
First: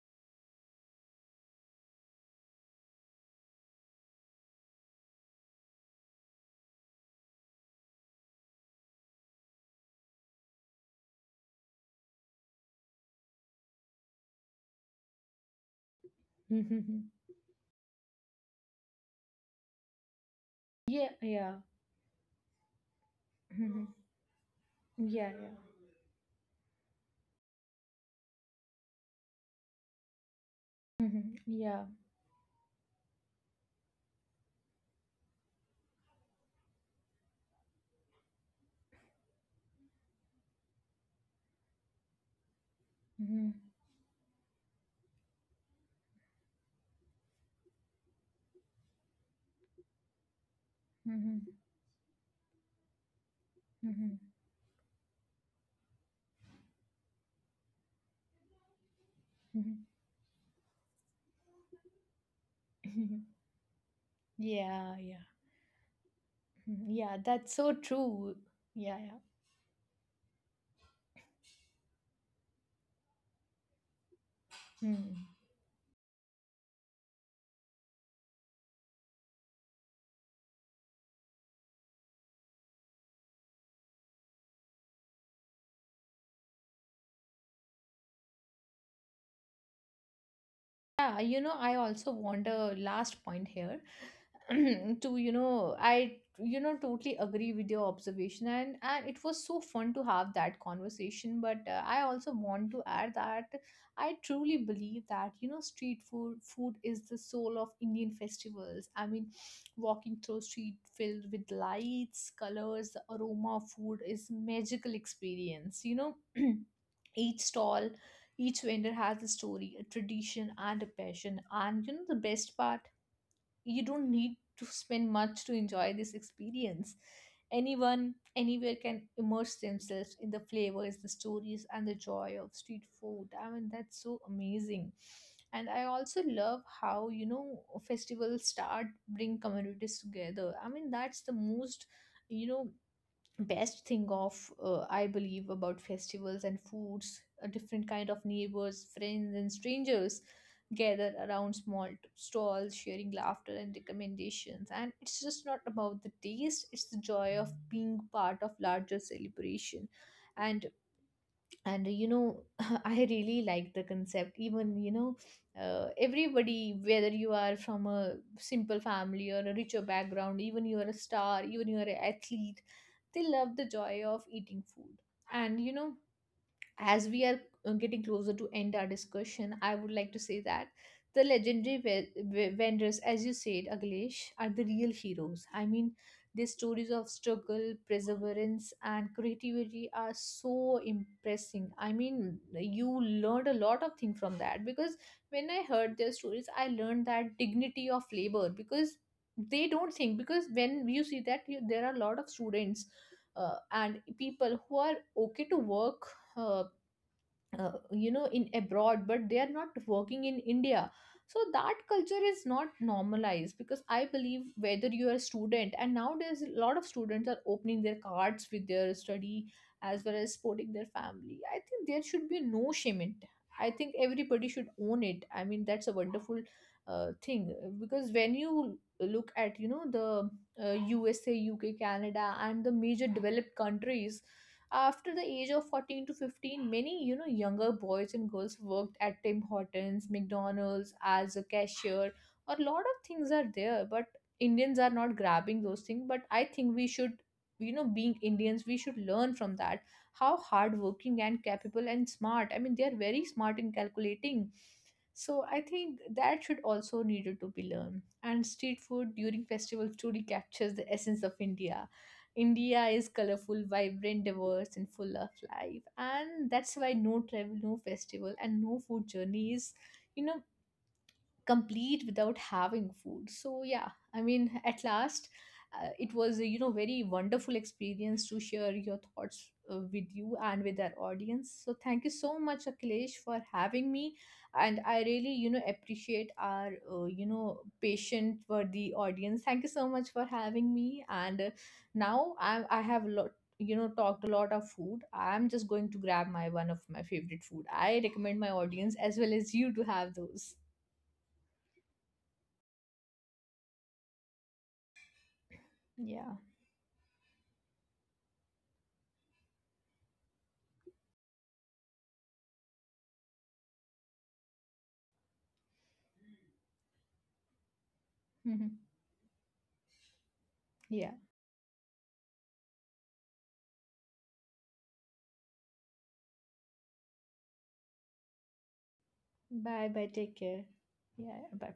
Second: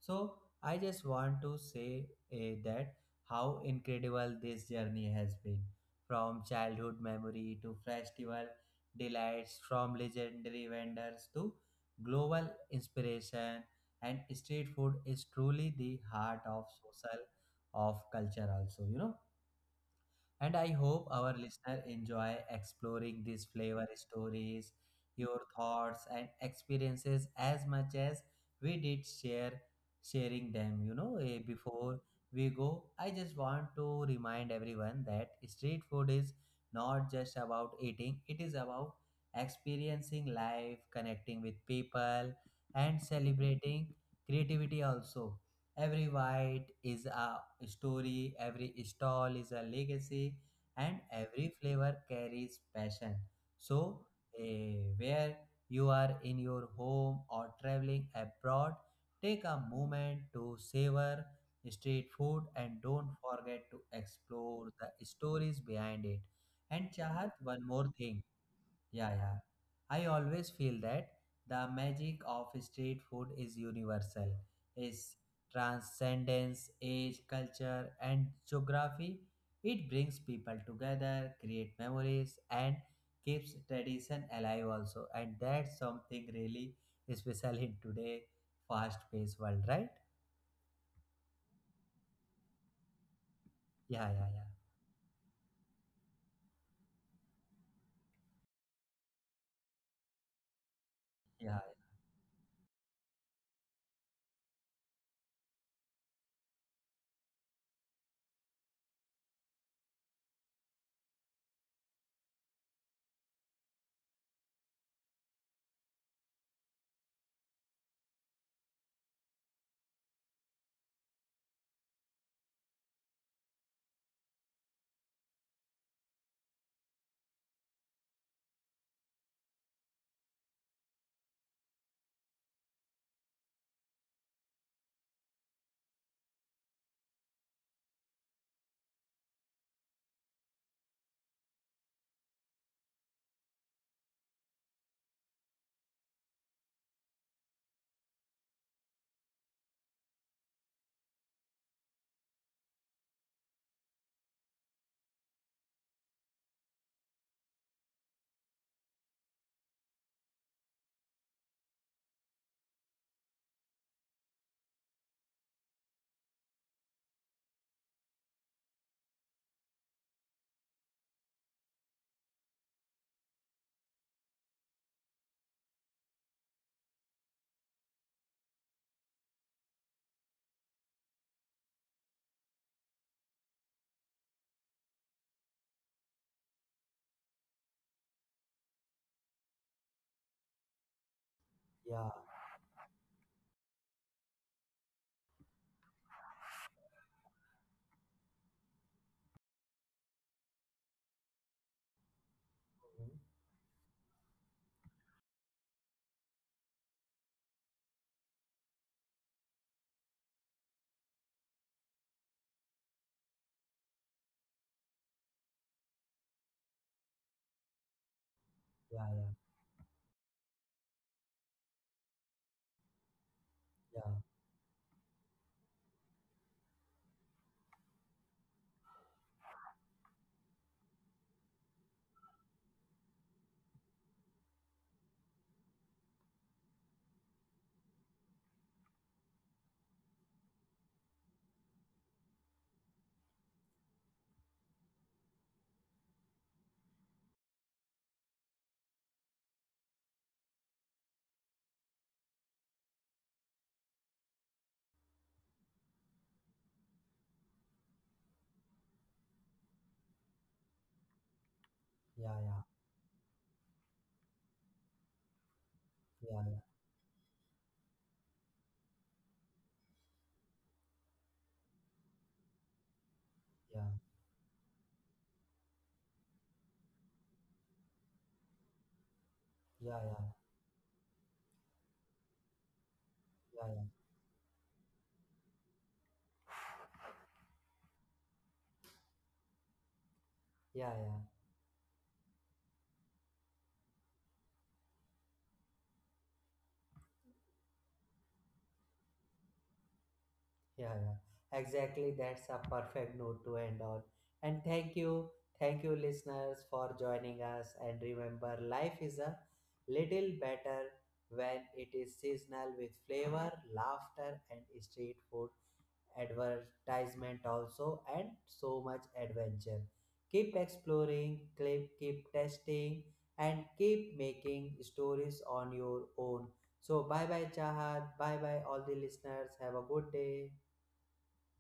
[SPEAKER 1] so I just want to say, that how incredible this journey has been, from childhood memory to festival delights, from legendary vendors to global inspiration. And street food is truly the heart of
[SPEAKER 2] Yeah,
[SPEAKER 1] social, of culture, also, you know. And I hope our
[SPEAKER 2] yeah.
[SPEAKER 1] listener enjoy exploring these flavor stories,
[SPEAKER 2] Yeah, yeah.
[SPEAKER 1] your thoughts and experiences as much as we did share sharing them. You know,
[SPEAKER 2] Yeah.
[SPEAKER 1] before we go, I just want to remind everyone that street food is not just about eating; it is about experiencing life, connecting with people, and celebrating creativity also. Every white is a story, every stall is a legacy, and
[SPEAKER 2] Mhm.
[SPEAKER 1] every flavor carries passion. So,
[SPEAKER 2] Mhm,
[SPEAKER 1] where you are in your home or traveling abroad, take a
[SPEAKER 2] mhm,
[SPEAKER 1] moment to savor street food and don't
[SPEAKER 2] mhm.
[SPEAKER 1] forget to explore
[SPEAKER 2] Yeah,
[SPEAKER 1] the
[SPEAKER 2] yeah,
[SPEAKER 1] stories behind it.
[SPEAKER 2] mhm,
[SPEAKER 1] And
[SPEAKER 2] yeah.
[SPEAKER 1] Chahat,
[SPEAKER 2] That's so
[SPEAKER 1] one more thing,
[SPEAKER 2] true. Yeah, yeah.
[SPEAKER 1] yeah, yeah. I always feel that the magic of street food is universal.
[SPEAKER 2] Mm.
[SPEAKER 1] Its transcendence, age, culture, and geography. It brings people together, create memories, and keeps tradition alive also. And that's something really special in today fast-paced world, right?
[SPEAKER 2] Yeah, you know, I also want a last point here.
[SPEAKER 1] Yeah, yeah,
[SPEAKER 2] To, you know, I, you know, totally agree with your observation, and it was so fun to have that conversation, but
[SPEAKER 1] yeah,
[SPEAKER 2] I also want to add that I truly believe that street food is the soul of Indian festivals. I mean, walking through street filled with lights, colors, the aroma of food is magical experience. Each stall, each vendor has a story, a tradition, and a passion. And the best part, you don't need to spend much to enjoy this experience. Anyone, anywhere can immerse themselves in the flavors, the stories, and the joy of street food. I mean, that's so amazing. And I also love how, you know, festivals start bring communities together. I mean, that's the most, you know, best thing of I believe about festivals and foods. A different kind of neighbors, friends, and strangers gather around small stalls sharing laughter and recommendations. And it's just not about the taste, it's the joy of being part of larger celebration. And and I really like the concept. Even everybody, whether you are from a simple family or a richer background, even you are a star, even you are an athlete, they love the joy of eating food. And as we are getting closer to end our discussion, I would like to say that the legendary vendors, as you said, Aglesh, are the real heroes. I mean, their stories of struggle, perseverance, and creativity are so impressing. I
[SPEAKER 1] yeah, yeah.
[SPEAKER 2] mean, you learned a lot of things from that, because when I heard their stories, I learned that dignity of labor, because they don't think. Because when you see that, you, there are a lot of students and people who are okay to work, uh, you know, in abroad, but they are not working in India. So that culture is not normalized because I believe, whether you are a student, and nowadays a lot of students are opening their cards with their
[SPEAKER 1] Yeah, yeah,
[SPEAKER 2] study as well as supporting their family, I think there should be no shame in it. I think
[SPEAKER 1] yeah,
[SPEAKER 2] everybody should own it. I mean, that's a wonderful thing. Because when you look at, you know, the USA, UK, Canada, and the major developed countries, after the age of 14 to 15, many, you know, younger boys and girls worked at Tim Hortons, McDonald's as a cashier. Or a lot of things are there, but Indians are not grabbing those things. But I think we should, you know, being Indians, we should learn from that how hardworking and capable and smart. I mean, they are very smart in calculating. So I think that should also needed to be learned. And street food during festivals truly captures the essence of India. India is colorful, vibrant, diverse, and full of life. And
[SPEAKER 1] yeah, yeah,
[SPEAKER 2] that's why no travel, no festival, and no food journey is, you know, complete without having food. So yeah,
[SPEAKER 1] yeah, yeah,
[SPEAKER 2] I mean, at last, it was a, you know, very wonderful experience to share your thoughts
[SPEAKER 1] yeah,
[SPEAKER 2] with
[SPEAKER 1] yeah, yeah,
[SPEAKER 2] you and with our audience. So thank you so much, Akhilesh, for
[SPEAKER 1] yeah,
[SPEAKER 2] having
[SPEAKER 1] yeah,
[SPEAKER 2] me. And I really, you know, appreciate our patient worthy audience. Thank you so much for having
[SPEAKER 1] yeah,
[SPEAKER 2] me.
[SPEAKER 1] yeah.
[SPEAKER 2] And now I have lot, you know, talked a lot of food. I'm just going to grab my one of my favorite food. I recommend my audience as well as you to have those.
[SPEAKER 1] Yeah, yeah. Exactly. That's a perfect note to end on. And thank you. Thank you,
[SPEAKER 2] Yeah.
[SPEAKER 1] listeners, for joining us. And remember, life is a little better when it is seasonal with flavor, laughter, and street food advertisement also, and
[SPEAKER 2] Mhm.
[SPEAKER 1] so much adventure. Keep
[SPEAKER 2] Yeah.
[SPEAKER 1] exploring, keep testing, and keep making stories on your own. So, bye bye, Chahat. Bye bye, all the listeners.
[SPEAKER 2] Bye
[SPEAKER 1] Have a
[SPEAKER 2] bye.
[SPEAKER 1] good
[SPEAKER 2] Take care.
[SPEAKER 1] day.
[SPEAKER 2] Yeah. Bye.